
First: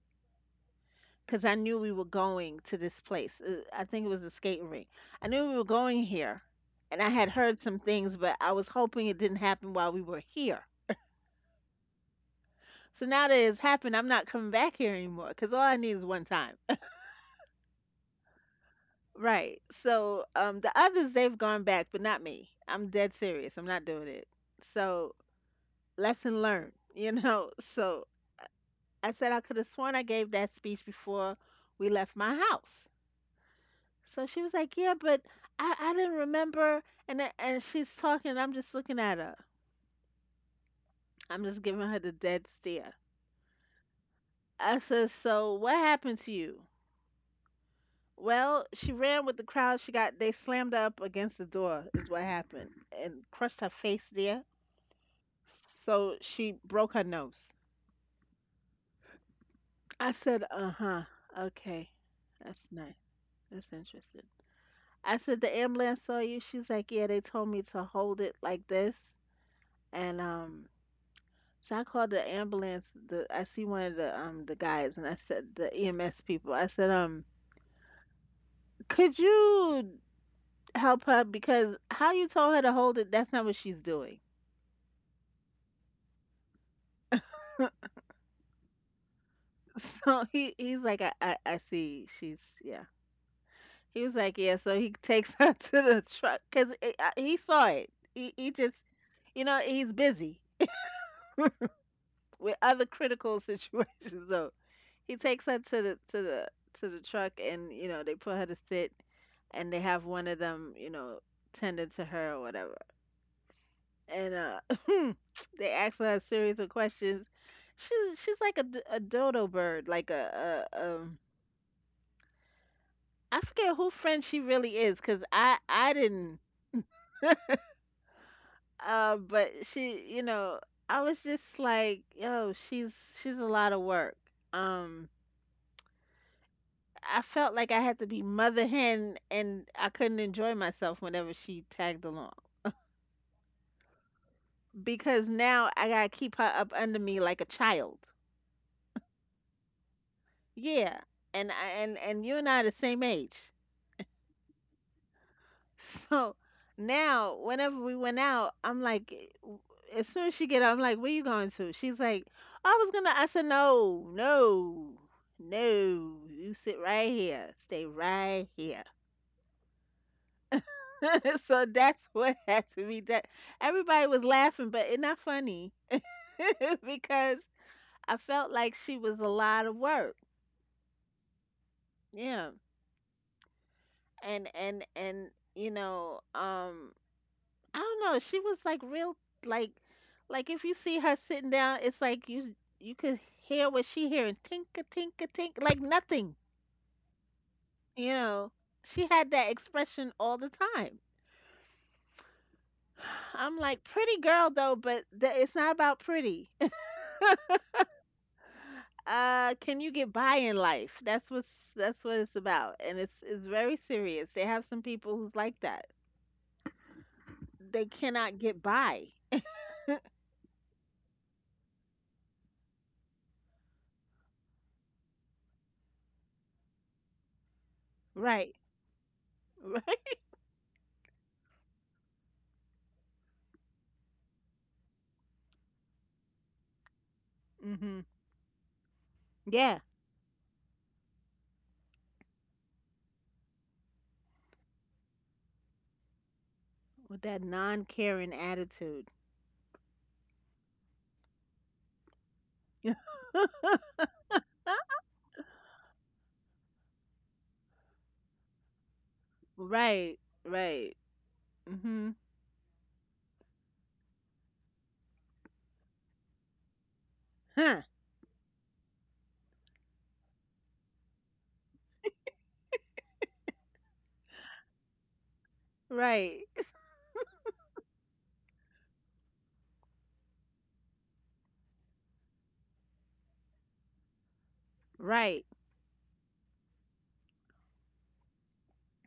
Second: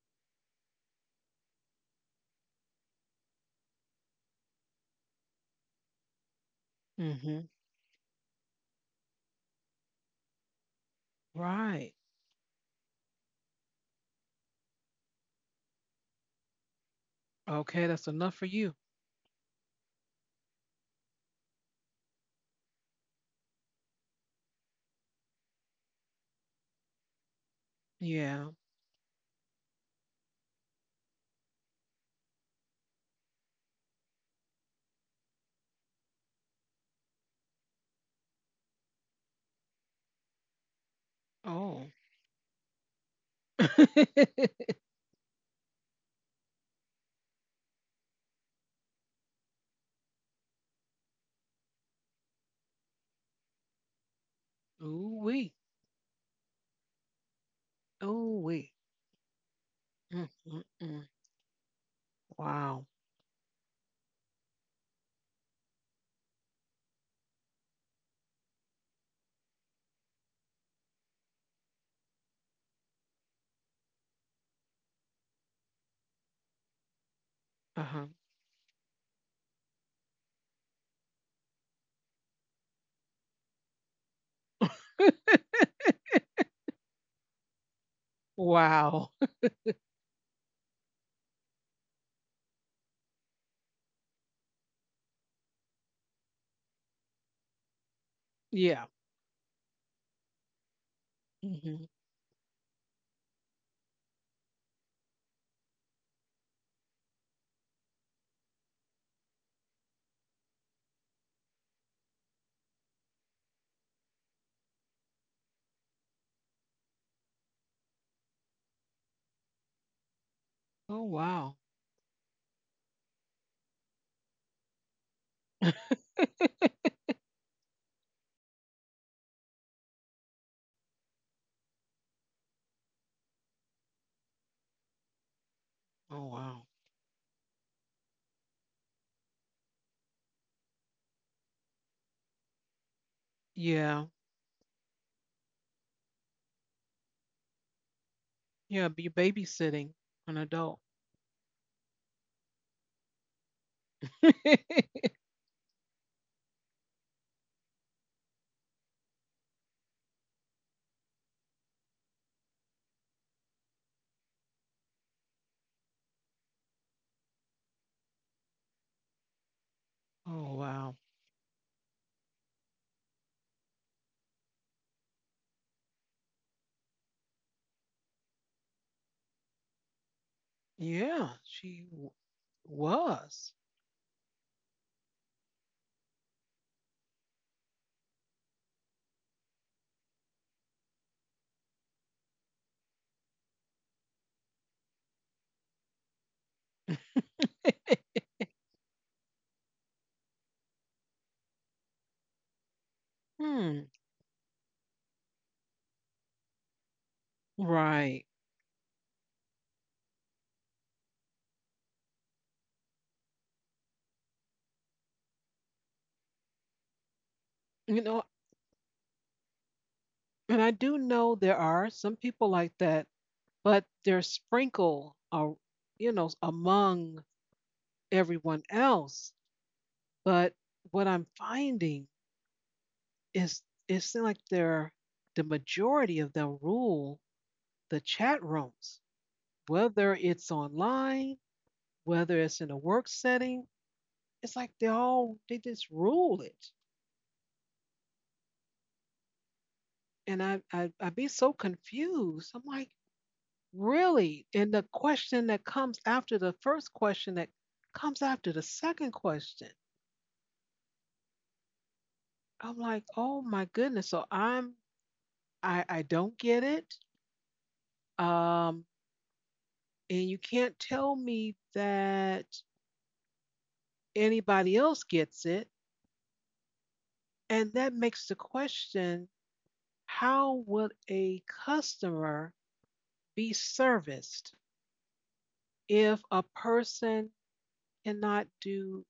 because I knew we were going to this place. Uh, I think it was a skating rink. I knew we were going here, and I had Hmm. heard some things, but I was hoping it didn't happen while we were here. Right. So now that it's happened, I'm not coming back here anymore because all I need is one time. Okay. That's enough for you. Right. So um the others they've gone back, but not me. I'm dead serious. I'm not doing it. So lesson learned, you know. So Yeah. I said I could have sworn I gave that speech before we left my house. So she was like, yeah, but I, I didn't remember and I- and she's talking and I'm just looking at her. I'm just Oh. giving her the dead stare. I said, so what happened to you? Well, she ran with the crowd. She got they slammed her up against the door is what happened and crushed her face there. Ooh wee. So she broke her nose. Ooh wee. I said, Mm-mm-mm. "Uh-huh. Okay. That's Wow. nice. That's interesting." I said, "The ambulance saw you." She's like, "Yeah, they told me to hold it like this." And um so I called the ambulance. The I see one of the um the guys and I said the E M S people. I said, "Um, Uh huh. could you help her because how you told her to hold it, that's not what she's doing." Wow. So he he's like, "I I, I see. She's yeah." He was like, yeah. So he takes her to the truck because he saw it. He, he just, yeah. you know, he's busy Hmm. with other critical situations. So he takes her to the to the to the truck, and you know, they put her to sit, and they have one of them, you know, tended to her or whatever. And uh, they ask her a series of questions. She's she's like a, d- a dodo bird, like a, a Oh um. wow. I forget who friend she really is, cause I I didn't. Uh, but she, you know, I was just like, yo, she's she's a lot of work. Um, Oh wow. I felt like I had to be mother hen, and I couldn't enjoy myself whenever she tagged along Yeah. because now I gotta keep her up under me like a child. Yeah, be babysitting an adult. Yeah, and I and and you and I are the same age. oh So now, whenever we went out, I'm like, eh, w- as soon as she get up, I'm like, where you going to? She's like, I was gonna. I said, no, no, no. You sit right here. Stay right here. wow. So that's what had to be done. Everybody was laughing, but it's not funny because I felt like she was a lot of work. Yeah, she w- Yeah, was. and and and you know, um, I don't know. She was like real like like if you see her sitting down, it's like you you could hear what she hearing tinka tinka tink like nothing. You know, she had that expression all the time. I'm like hmm. pretty girl though, but th- it's not about pretty. Right. Uh, can you get by in life? That's what's that's what it's about, and it's it's very serious. They have some people who's like that. They You know, cannot get by. and I do know there are some people like that, but they're sprinkled or you know, among Right. everyone else. Right. But what I'm finding is it seems like they're the majority of them rule Hmm. the chat rooms. Yeah, Whether it's online, whether it's in a work setting, it's like they all they just rule it. with that non-caring attitude. And I I I'd be so confused. I'm like, really? And the question that comes after the first question that comes after the second question. Right, right. Mm-hmm. I'm like, oh my goodness. So I'm I I don't get it. Huh. Um, and you can't tell me that anybody else gets it. Right, And that makes the question, how would a customer be serviced right. if a person cannot do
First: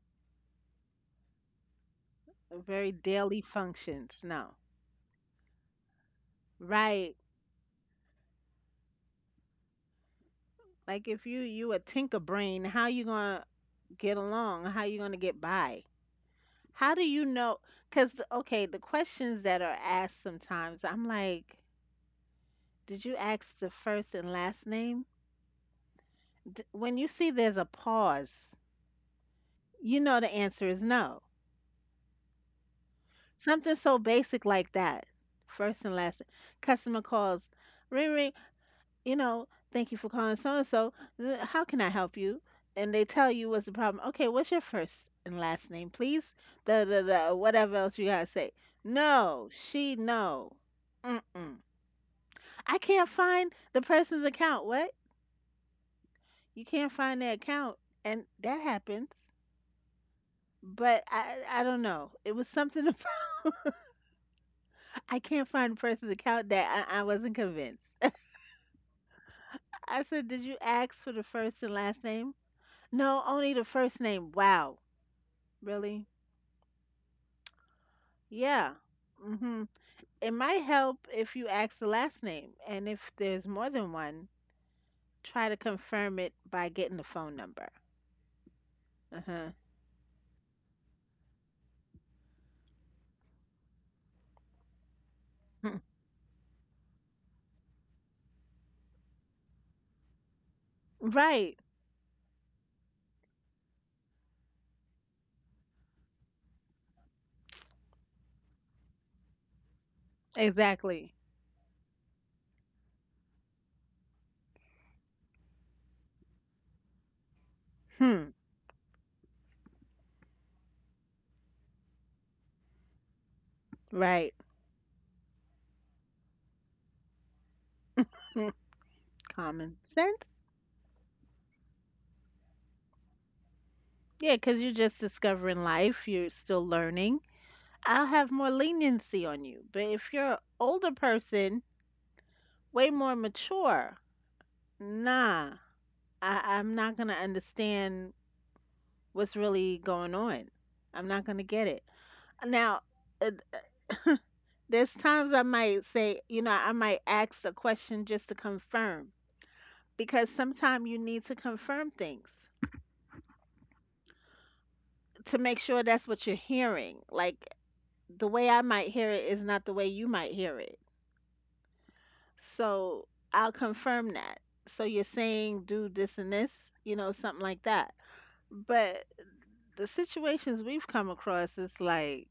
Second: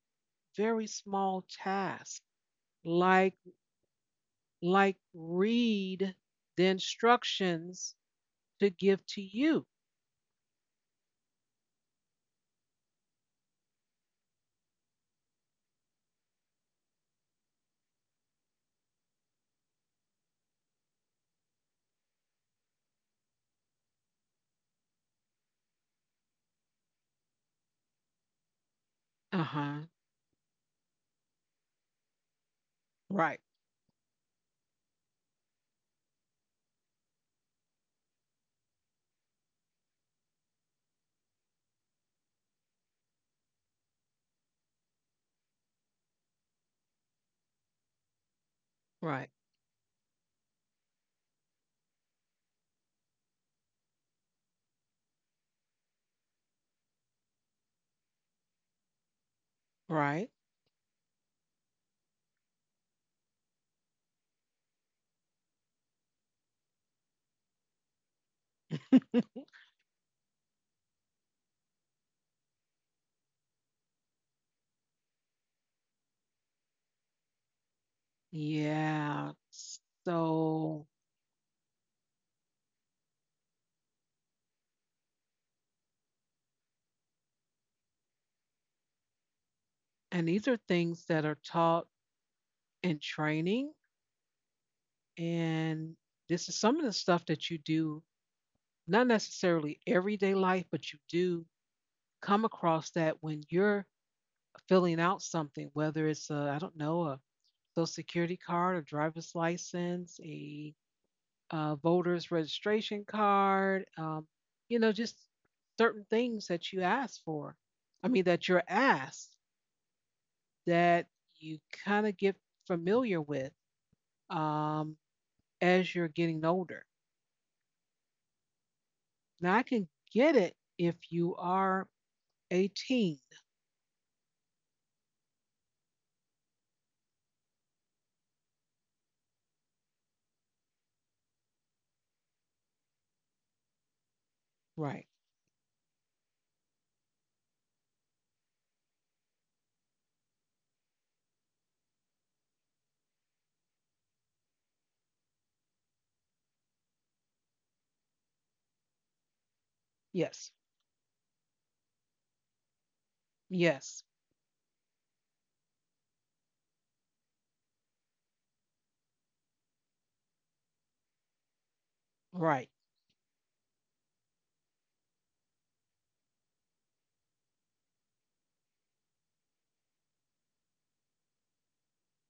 very small tasks Very like daily functions. No. like read the Right. instructions to give to you? Like if you you a tinker brain, how you gonna get along? How you gonna get by? How do you know? Cause okay, the questions that are asked sometimes, I'm like, did you ask the first and last name? D- when you see there's a pause, Uh-huh. you know the answer is no. Right, Something so basic like that. First and last customer calls, ring ring, you know, thank you for calling so and so. How can I help you? And they tell you what's the problem. Okay, what's your first and last name, please? Da da da. Whatever else you gotta say. right, No, she no. Mm-mm. I can't find the person's account. What? You can't find their account, and that happens. right. But I I don't know. It was something about I can't find the person's account that I, I wasn't convinced. I said, did you ask for the first and last name? No, only the first name. Wow. Really? Yeah. Yeah. Hmm. It might So, help if you ask the last name. And if there's more than one, try to confirm it by getting the phone number. Uh-huh. and these are things that are taught in training. Hmm. And this is some of the stuff that you do, not necessarily everyday life, but you do Right. come across that when you're filling out something, whether it's a, I don't know, a social security card, a driver's license, a Exactly. uh voter's registration card, um, you know, just certain things that you ask for. I mean, Hmm. that you're asked that you kind of get familiar with Right. um, as you're getting older. Hmm. Now, I Common can get sense. it if you are eighteen. Yeah, because you're just discovering life, you're still learning. I'll have more leniency on you. But if you're an older person, way more mature, Right. nah, I, I'm not gonna understand what's really going on. I'm not gonna get it. Now, uh, there's times I might say, you know, I might ask a question just to confirm because Yes. sometimes you need to confirm things Yes. to make sure that's what you're hearing. Like the way I might hear it is not the way you might hear it. Right. So I'll confirm that. So you're saying do this and this, you know, something like that. But the situations we've come across is like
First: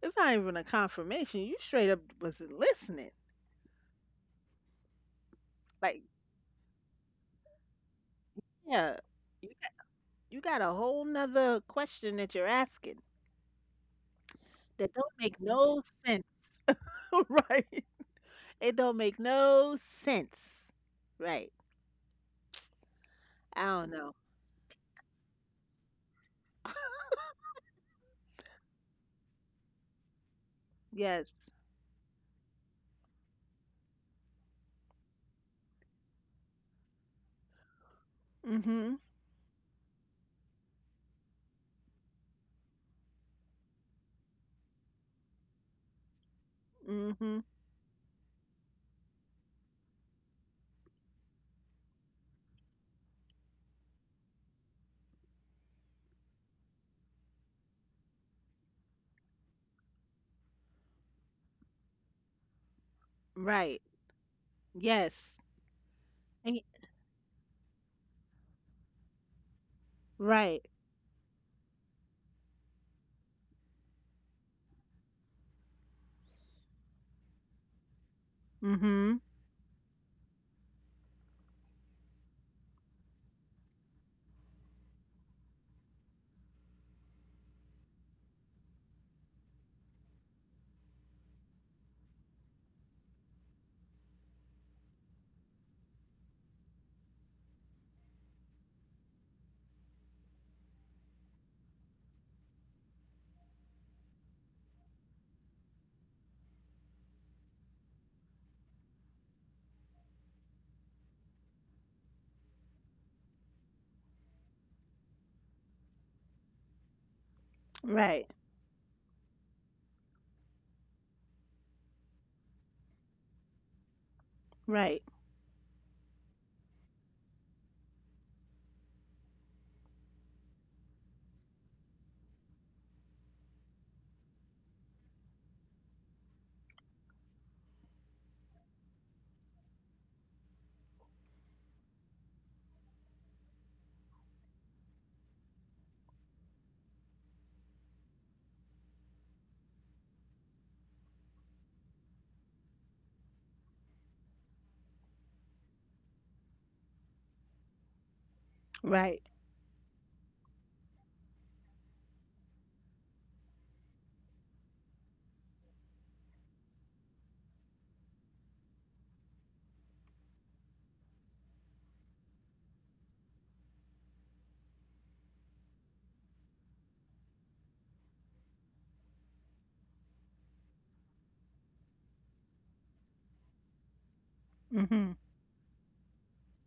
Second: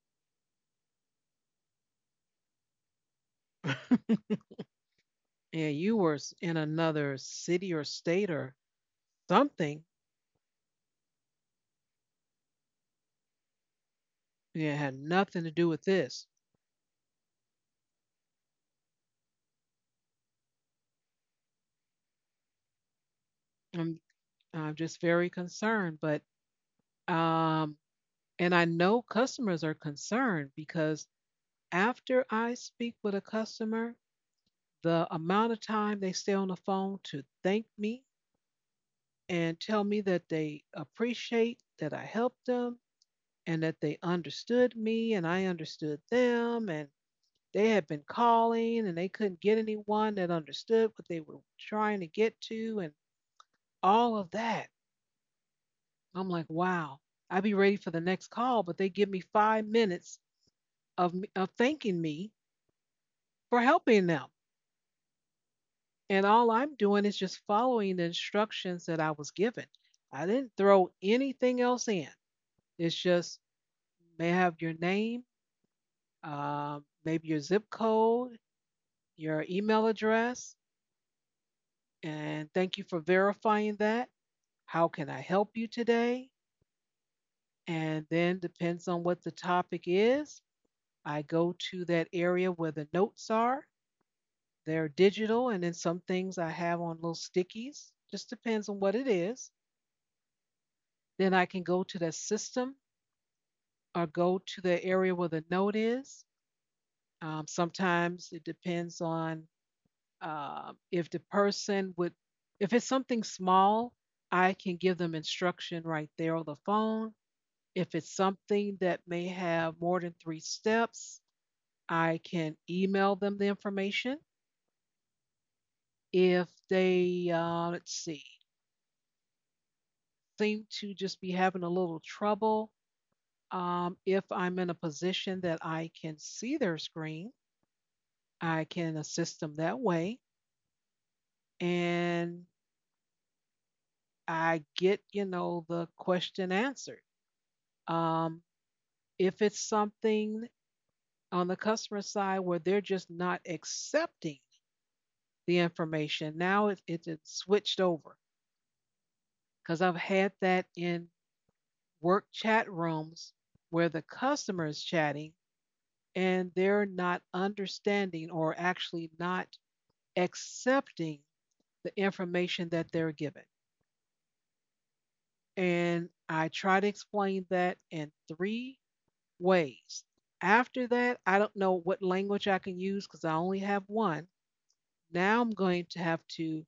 it's not even a confirmation. You straight up wasn't listening. and you Like, were s- in another city or state or yeah, you got, something. you got a whole nother question that you're asking Yeah, it that had don't make nothing to do no with sense. this. Right? It don't make no sense. Right. I don't I'm know. I'm just very concerned, but um, and I know customers are concerned because Yes. after I speak with a customer, the amount of time they stay on the phone to thank me Mm. Mhm. and tell me that they appreciate that I helped them and that they understood me and I understood them and Mm. Mhm. they had been calling and they couldn't get anyone that understood what they were trying to get to and all of that. I'm like, wow, I'd be ready for the next call, but they give me five minutes of, of thanking me for Right. helping them. Yes. And all And I'm y- doing is just following the instructions that I was given. I didn't right. throw anything else in. It's just may I have your name, um, maybe your zip code, Mhm. your email address, and thank you for verifying that. How can I help you today? And then depends on what the topic is, I go to that area where the notes are. They're digital, and then some things I have on little stickies. Just depends on what it is. Then I can go to the system or go to the area where the note is. Um, sometimes it depends on uh, if the person would, if it's something small, I can give them instruction right there on the phone. If it's Right. something that may have more than three steps, I can email them the information. Right. If they, uh, let's see, seem to just be having a little trouble, um, if I'm in a position that I can see their screen, I can assist them that way. And I get, you know, the question answered. Um, if it's something on the customer side where they're just not accepting the information. Now it's it's switched over Right. because I've had that in work chat rooms where the customer is chatting and they're not understanding or actually not accepting the information that they're given. And I try to explain that in three ways. After that, I don't know what language I can use because I only have one. Mhm. Now I'm going to have to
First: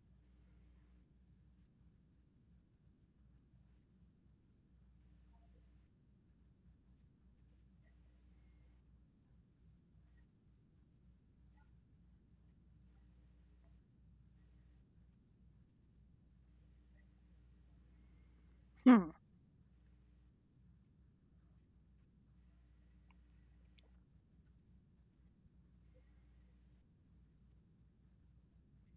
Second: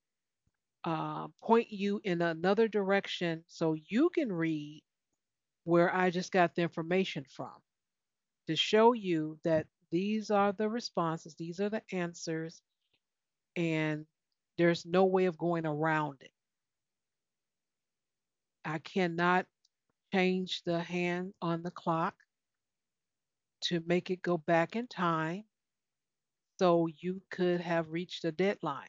uh, point you in another direction so you can read where I just got the information from to show you that these are the responses, these are the answers, and there's no way of going around it. I Hmm. cannot change the hand on the clock to make it go back in time so you could have reached a deadline.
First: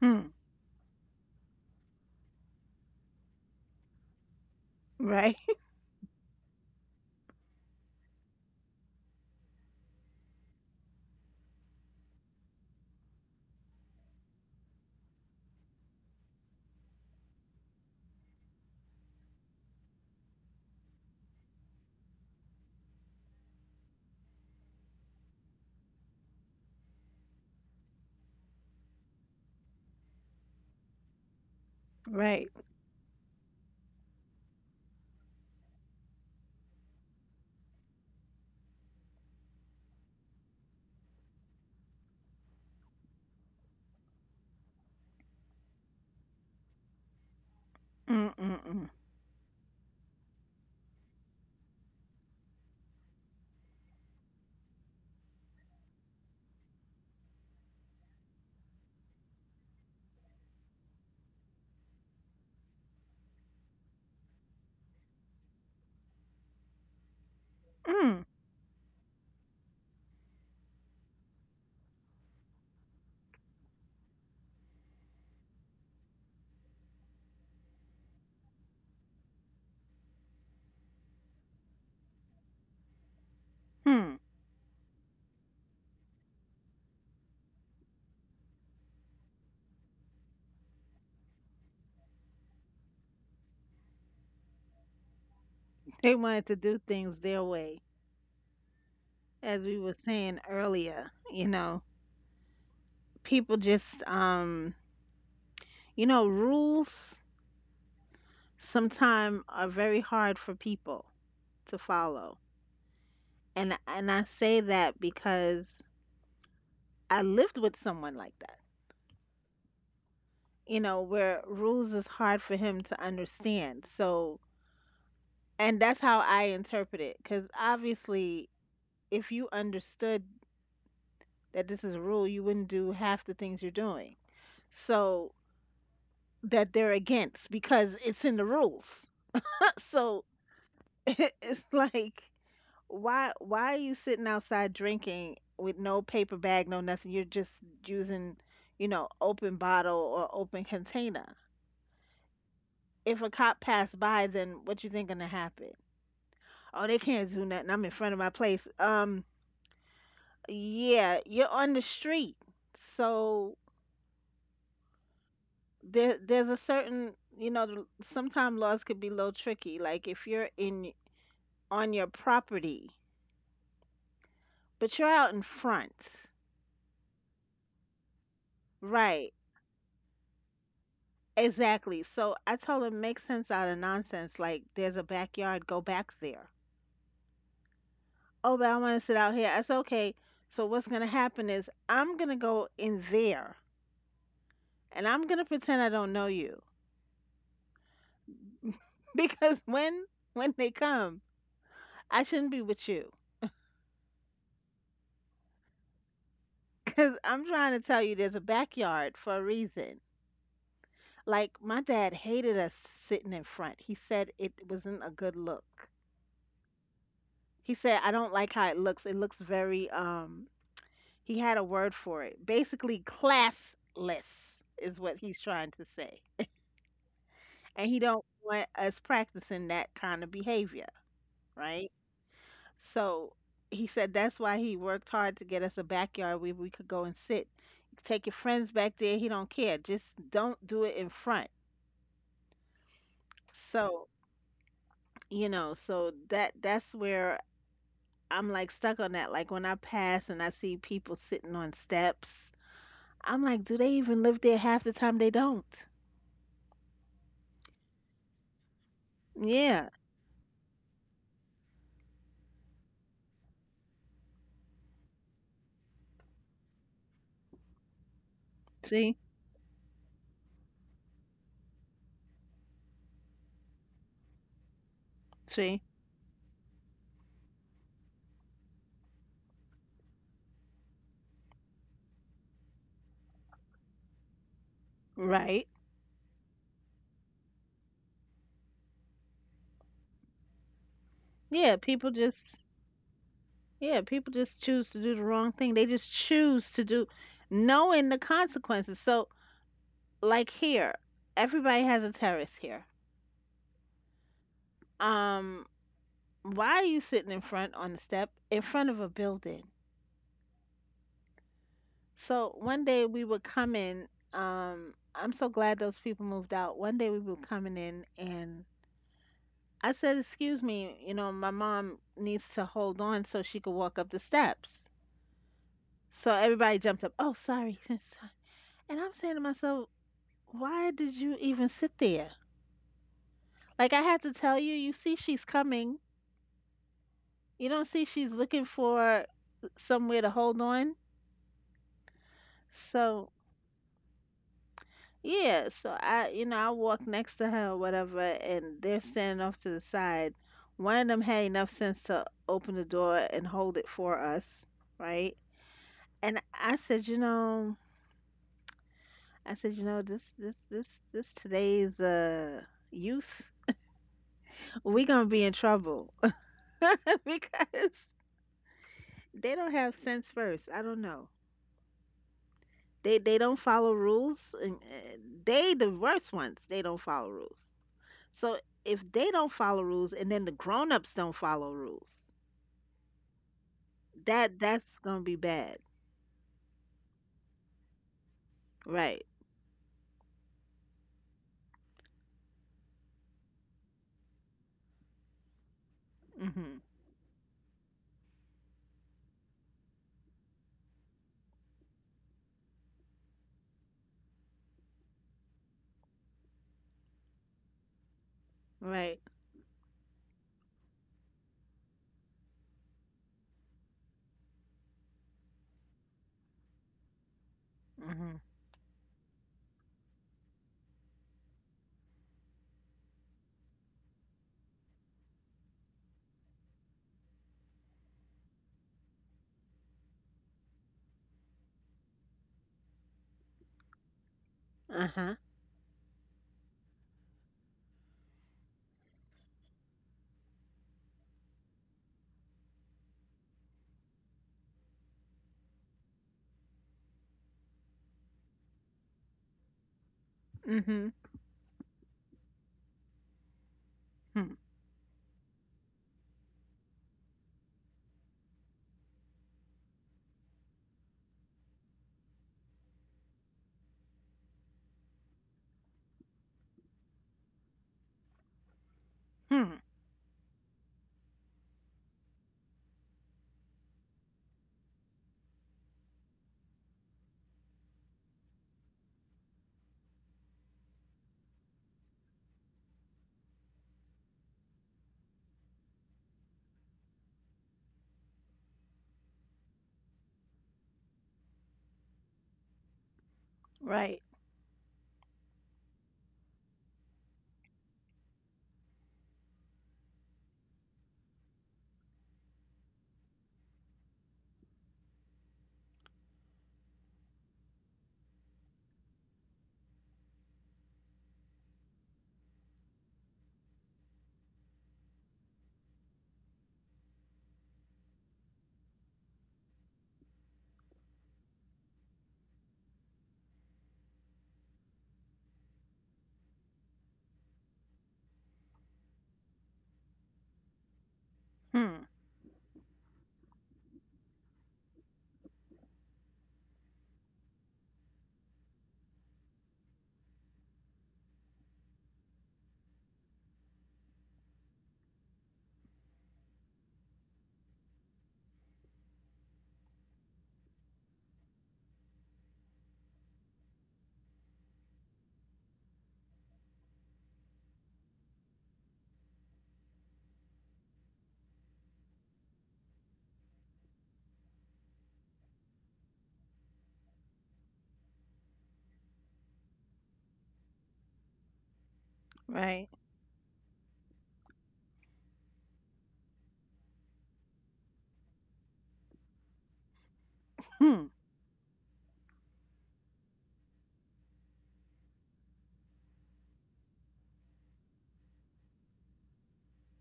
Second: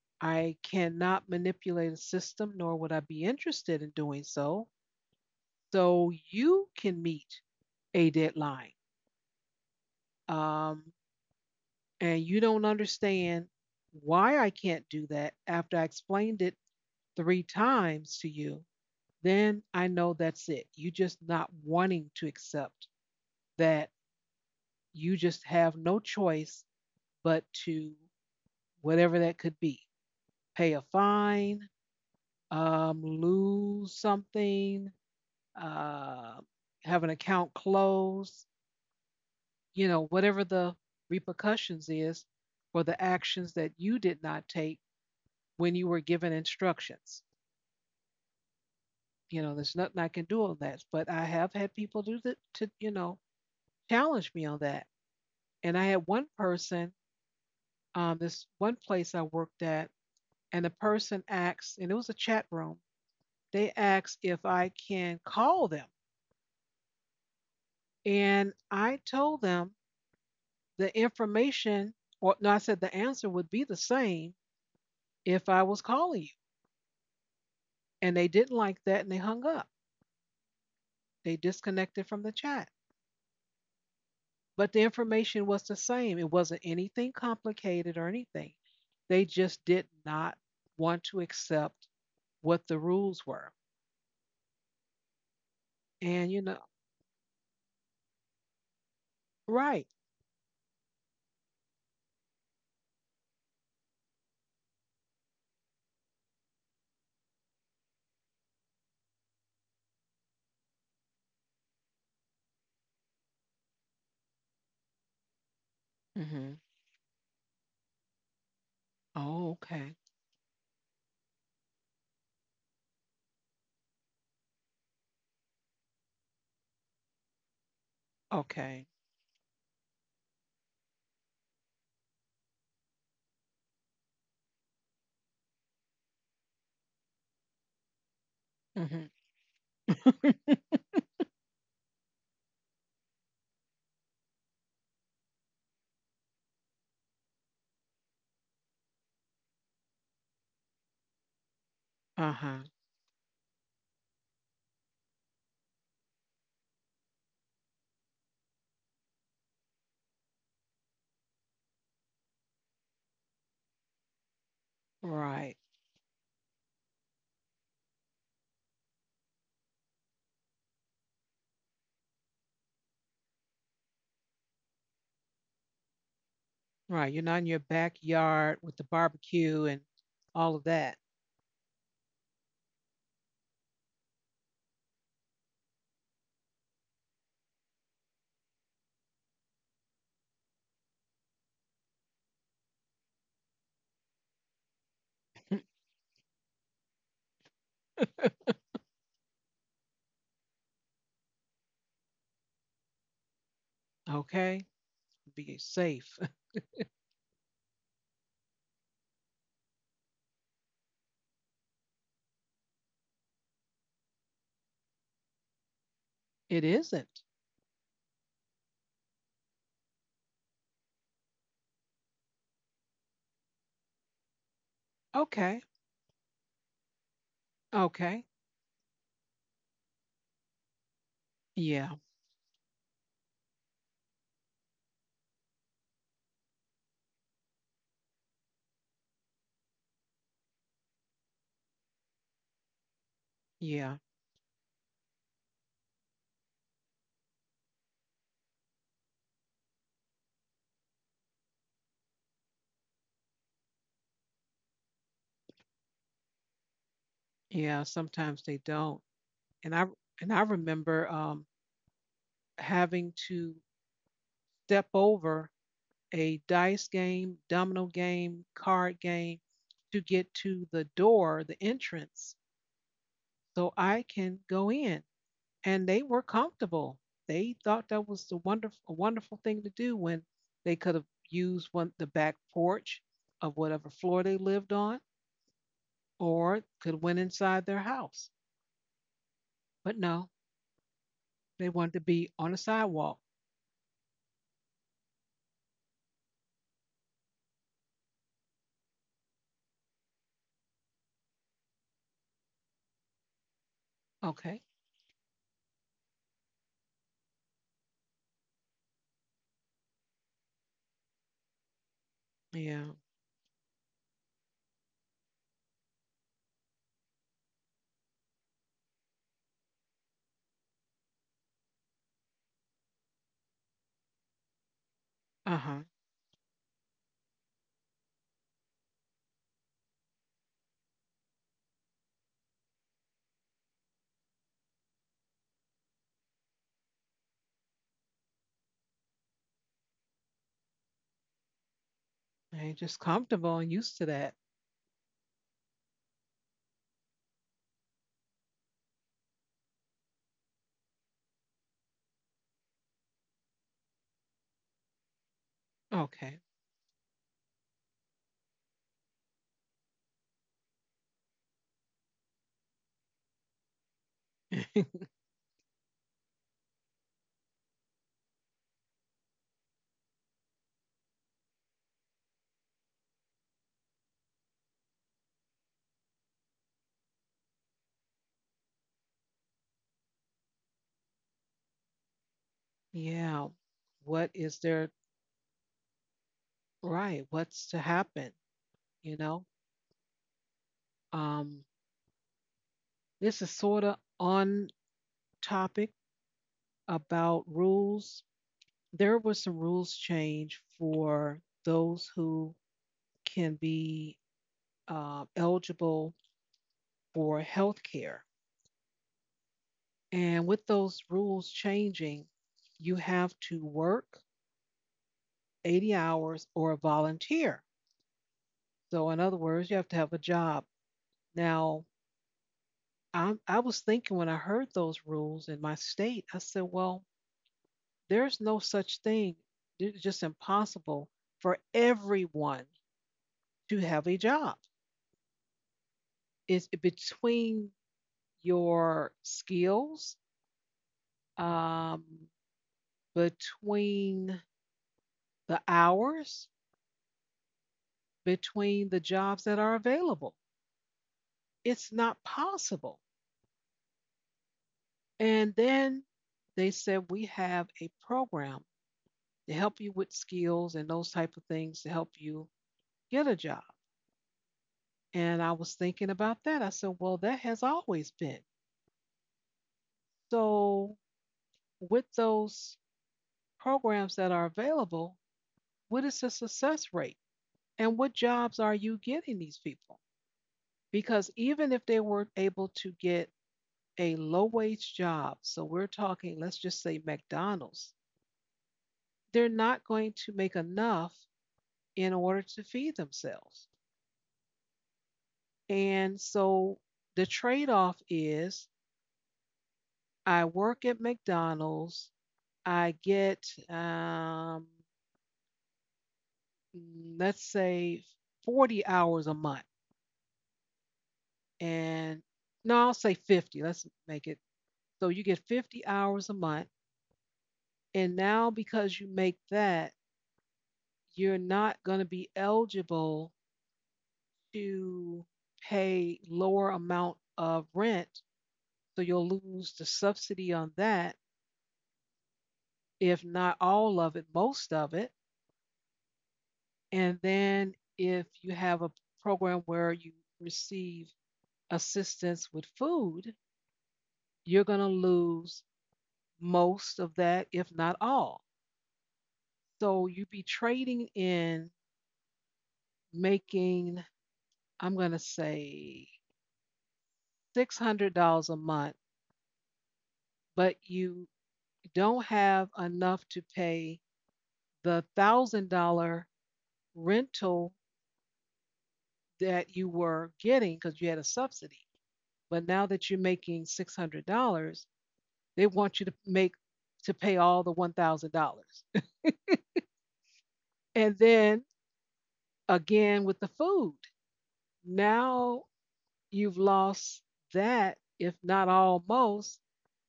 Hmm. I cannot manipulate a system, nor would I be interested in doing so. Right. So you can meet a deadline. Um, and you don't understand why I can't do that after I explained it three times to you, then I know that's it. You just not wanting to accept that you just have no choice but to whatever that could be, pay a fine, Right. um, lose something, uh, have an account closed, you know, whatever the repercussions is for the actions that you did not take when you were given instructions. Mm. Mm. Mm. You know, there's nothing I can do on that. But I have had people do that to, you know, challenge me on that. And I had one person, um, this one place I worked at, and the person asked, and it was a chat room, they asked if I can call them. Mm. And I told them the information, or no, I said the answer would be the same if I was calling you. And they didn't like that and they hung up. They disconnected from the chat. Hmm. But the information was the same. It wasn't anything complicated or anything. They just did not want to accept what the rules were. They And, you wanted to know, do things their way, as we right. were saying earlier. You know, people just, um, you know, rules sometimes are very hard for people to follow. And and I say that because Hmm. I lived with someone like that. Oh, okay. You know, where rules is hard for him to understand. So, and that's how I interpret it. Because obviously, Okay. if you understood that this is a rule, you wouldn't do half the things you're doing. So that they're against because it's in the Hmm. rules. So it's like why why are you sitting outside drinking with no paper bag, no nothing? You're just using, you know, open bottle or open container. Uh huh. If a cop passed by, then what you think gonna happen? Oh, they can't do nothing. I'm in front of my place. Um, yeah, you're on the street. So Right. there there's a certain, you know, sometimes laws could be a little tricky. Like if you're in on your property. But you're out in front. Right. You're not in your backyard with the Right. barbecue and all of that. Exactly. So I told him, make sense out of nonsense. Like, there's a backyard, go back there. Oh, but I want to sit out here. I said, okay. So what's going to happen is I'm going to go in there and I'm going to pretend I don't know you because when when they come, I shouldn't be with you. Okay. Be safe. Because I'm trying to tell you there's a backyard for a reason. Like my dad hated us sitting in front. He said it wasn't a good look. It isn't. He said, I don't like how it looks. It looks very, um, he had a word for it. Basically, classless is what he's Okay. trying to say. And he Okay. don't want us practicing that kind of behavior, right? Yeah. So he said that's why he worked hard to get us a backyard where we could go and sit. Take your friends back there. He don't care. Just don't do it in front. Yeah, So, you know, so that that's where I'm like stuck on that. Like when I pass and I see people sitting on steps, I'm like, do they even live there half the time? They don't. yeah, sometimes they don't. And I Yeah. and I remember um having to step over a dice game, domino game, card See? game to get to the door, the entrance, so I can go in. And See? they were comfortable. They thought that was the wonderful a wonderful thing to do when they could have used one the back porch of whatever floor they lived on Right. or could went inside their house. But no, they Yeah, wanted to people be on a just sidewalk. yeah, people just choose to do the wrong thing. They just choose to do knowing the consequences. So, like here, everybody has a terrace here. Okay. Um, why are you sitting in front on the step in front of a building? So, Yeah. one day we would come in um I'm so glad those people moved out. One day we were coming in and I said, "Excuse me, you know, my mom needs to hold on so she could walk up the steps." Uh huh. So everybody jumped up. Oh, sorry. Sorry. And I'm saying to myself, "Why did you even sit there?" Like I had to tell you, you see she's coming. You don't see she's looking for somewhere to hold on. And just So, comfortable and used to that. yeah, so I, you know, I walk next to her or whatever, and they're standing off to the side. One of them had enough sense to open the door and hold it for us, right? Okay. And I said, you know, I said, you know, this this this this today's uh youth, we're gonna be in trouble because they don't have sense first. I don't know. They they don't follow rules and uh, they the worst ones. They don't follow rules. So if they don't follow rules and then the grown-ups don't follow rules, Yeah. What is that there? that's gonna be bad. Right. What's to happen? You Right. know. Um. This is sort of on topic Mhm. about rules. There was some rules change for those who can be uh, eligible for health care, Right. and with those rules changing, you have to work eighty hours or volunteer. Mhm. So in other words, you have to have a job. Now, I I was thinking when I heard those rules in my state, I said, well, there's no such thing. It's just impossible for everyone to have a job. Uh-huh. It's between your skills, um, between the hours, between the jobs that are available. Mhm. It's not possible. Hmm. And then they said we have a program to help you with skills and those type of things to help you get a job. And I was thinking about that. I said, well, that has always been. Hmm. So with those programs that are available, what is the success rate? And what jobs are you getting these people? Because even if they were able to get a low wage job, so we're talking, let's just say McDonald's, they're not going to make enough in order to feed themselves. Right. And so the trade off is I work at McDonald's, I get, um, mm, let's say, forty hours a month. And no, I'll say fifty. Let's make it so you get fifty hours a month. And now, because you make that, you're not going to be eligible to pay lower amount of rent. So you'll lose the subsidy on that, Hmm. if not all of it, most of it. And then if you have a program where you receive assistance with food, you're going to lose most of that, if not all. So you'd be trading in making, I'm going to say, six hundred dollars a month, but you don't have enough to pay the one thousand dollars rental that you were getting because you had a subsidy. But now Right. that you're making six hundred dollars they want you to make to pay all the one thousand dollars. Hmm. And then again with the food. Now you've lost that, if not almost.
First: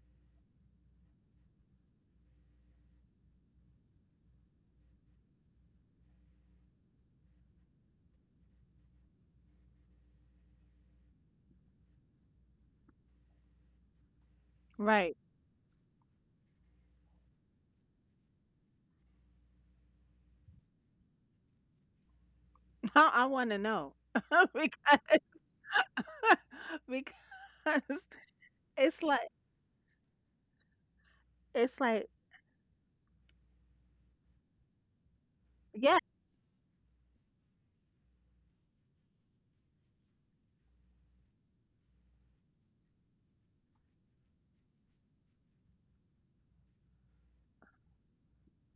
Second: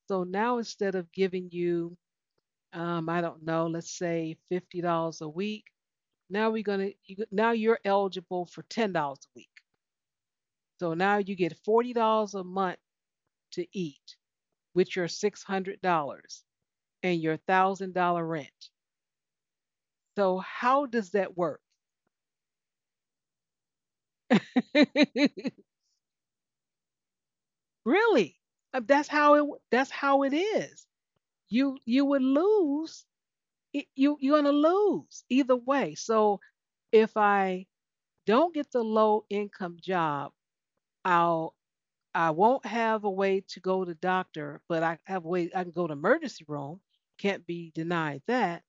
So now instead of giving you, um, I don't know, let's say fifty dollars a week, now we're gonna you, now you're eligible for ten dollars a week. So now you get forty dollars a month to eat with your Right. six hundred dollars and your one thousand dollars rent. So how does that work? Now I wanna know. Because because Really, uh, it's that's like how it. That's how it is. You it's you like would lose. It, you you're gonna lose either yeah, way. So if I don't get the low income job, I'll I won't have a way to go to doctor, but I have a way I can go to emergency room. Can't be denied that.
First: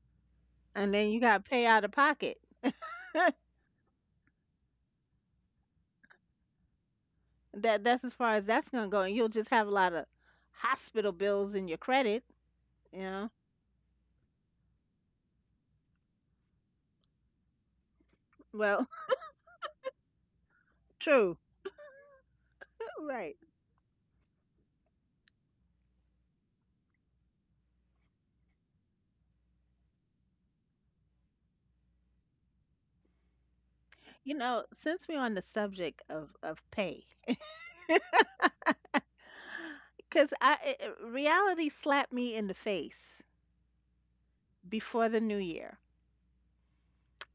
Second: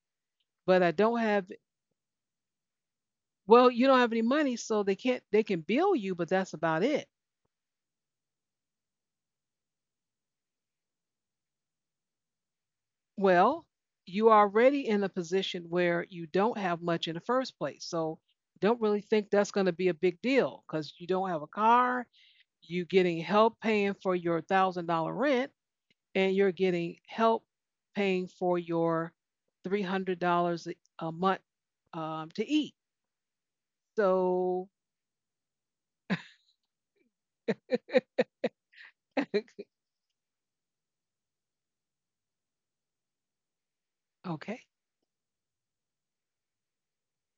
But I and then don't you gotta have. pay out of pocket. Well, you don't have any money, so they can't. They can bill you, but that's about it. That that's as far as that's gonna go, and you'll just have a lot of hospital bills in your credit, you know. Well, you are already in a position where you don't have much in the first place. So don't Well, really think that's going to be a big deal because you don't true. have a car, you getting Right. help paying for your thousand dollar rent, and you're getting help paying for your three hundred dollars a month um, to eat. You know, So since we're on the subject of of pay, because I it, it- reality slapped me in the face okay. before the new year.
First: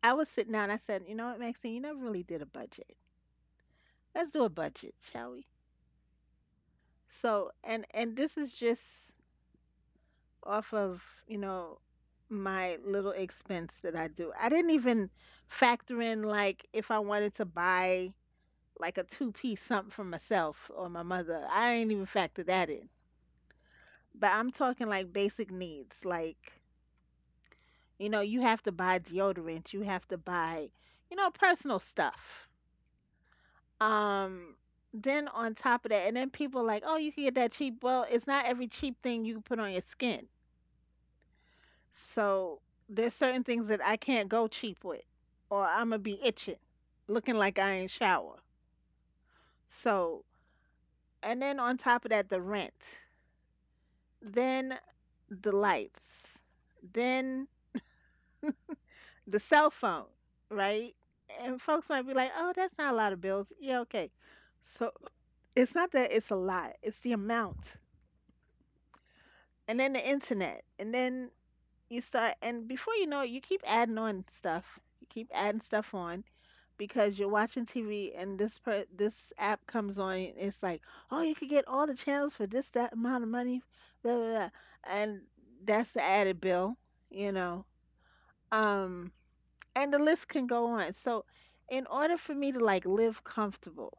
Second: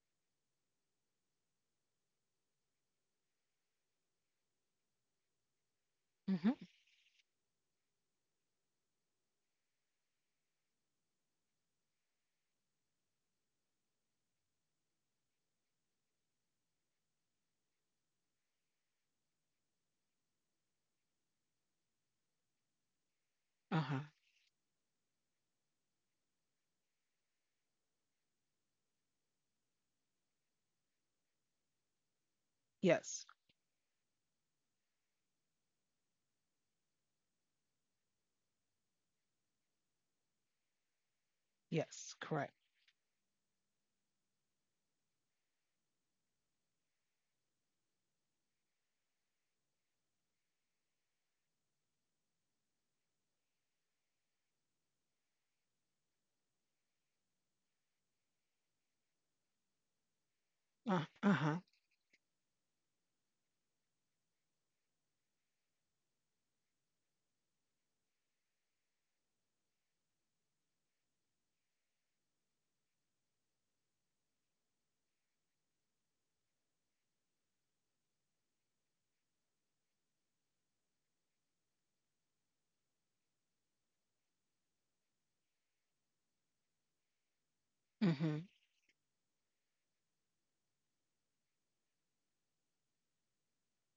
I was sitting down. I said, "You know what, Maxine? You never really did a budget." Let's do a budget, shall we? Hmm. So, and and this is just off of, you know, my little expense that I do. I didn't even factor in like if I wanted to buy like a two-piece something for myself or my mother. I ain't even factor that in. Uh-huh. But I'm talking like basic needs, like, you know, you have to buy deodorant, you have to buy, you know, personal stuff. Yes. Um, then on top of that, and then people like, oh, you can get that cheap. Well, it's not every cheap thing you can put on your skin. Yes. Correct. So there's certain things that I can't go cheap with, or I'm gonna be itching, looking like I ain't shower. So, and then on top of that, the rent, then the lights, then the cell phone, right? Uh, And uh-huh. folks might be like, oh, that's not a lot of bills. Yeah, okay. So it's not that it's a lot, it's the amount. And then the internet, and then you start, and before you know it, you keep adding on stuff, you keep adding stuff on because you're watching TV and this per- this app comes on and it's like, oh, you could get all the channels for this that amount of money, blah blah, blah. And that's the added bill, you know. Hmm. um and the list can go on. So in order for me to like live comfortable,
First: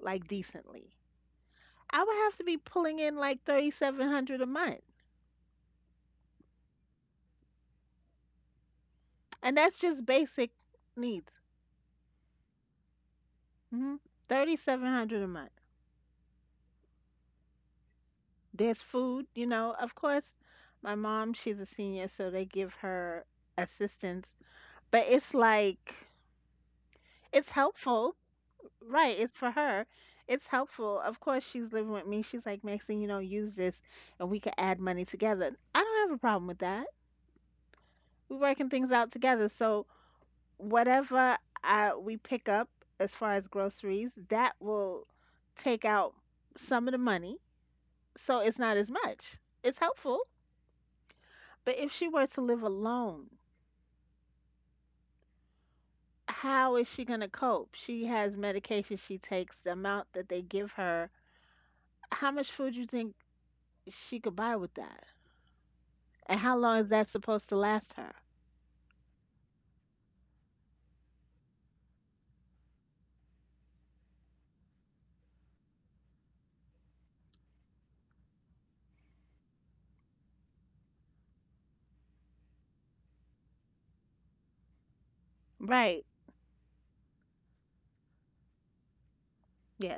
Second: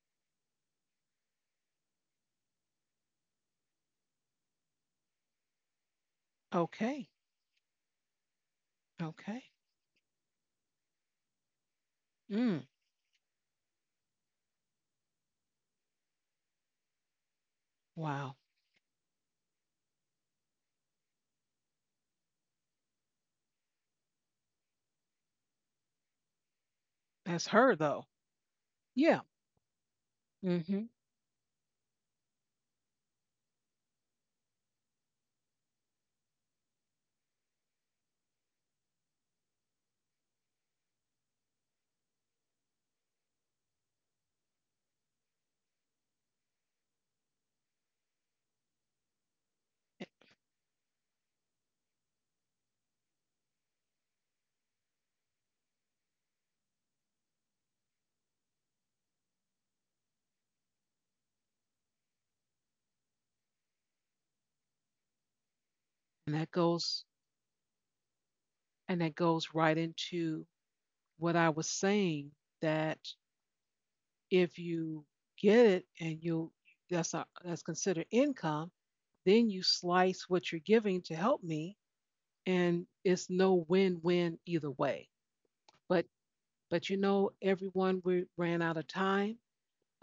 like decently, I would have to be pulling in like thirty-seven hundred a month. Okay. Okay. And that's just basic needs. Mm. Hmm. thirty-seven hundred a month. Wow. There's food, you know. Of course, my mom, she's a senior, so they give her assistance, but it's like it's That's her though. helpful. Right, Yeah. it's for her. It's Mhm. helpful. Of course, she's living with me. She's like, Maxine, you know, use this and we could add money together. I don't have a problem with that. We're working things out together. So, whatever I, we pick up as far as groceries, that will take out some of the money so it's not as much. It's helpful. But if she were to live alone, how is she going to cope? She has medication she takes, the amount that they give her. How much food do you think she could buy with that? And And that how long is that goes supposed to last her? and that goes right into what I was saying that if you get it and you that's a, that's considered income, then you slice what you're giving to help me and it's no win-win either way. But Right. but you know everyone we ran out of time.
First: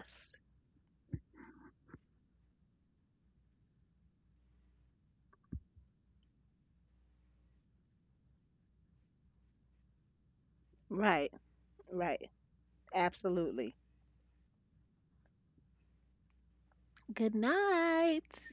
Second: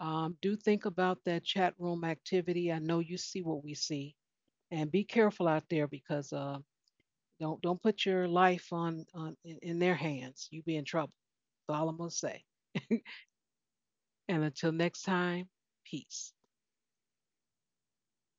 Um, do think about that chat room activity. I know you see what we see and be careful out there because uh, Don't don't put your life on, on in, in their hands. You be in trouble. Right. That's all I'm gonna Right. say. Absolutely. And until next time, peace. Good night.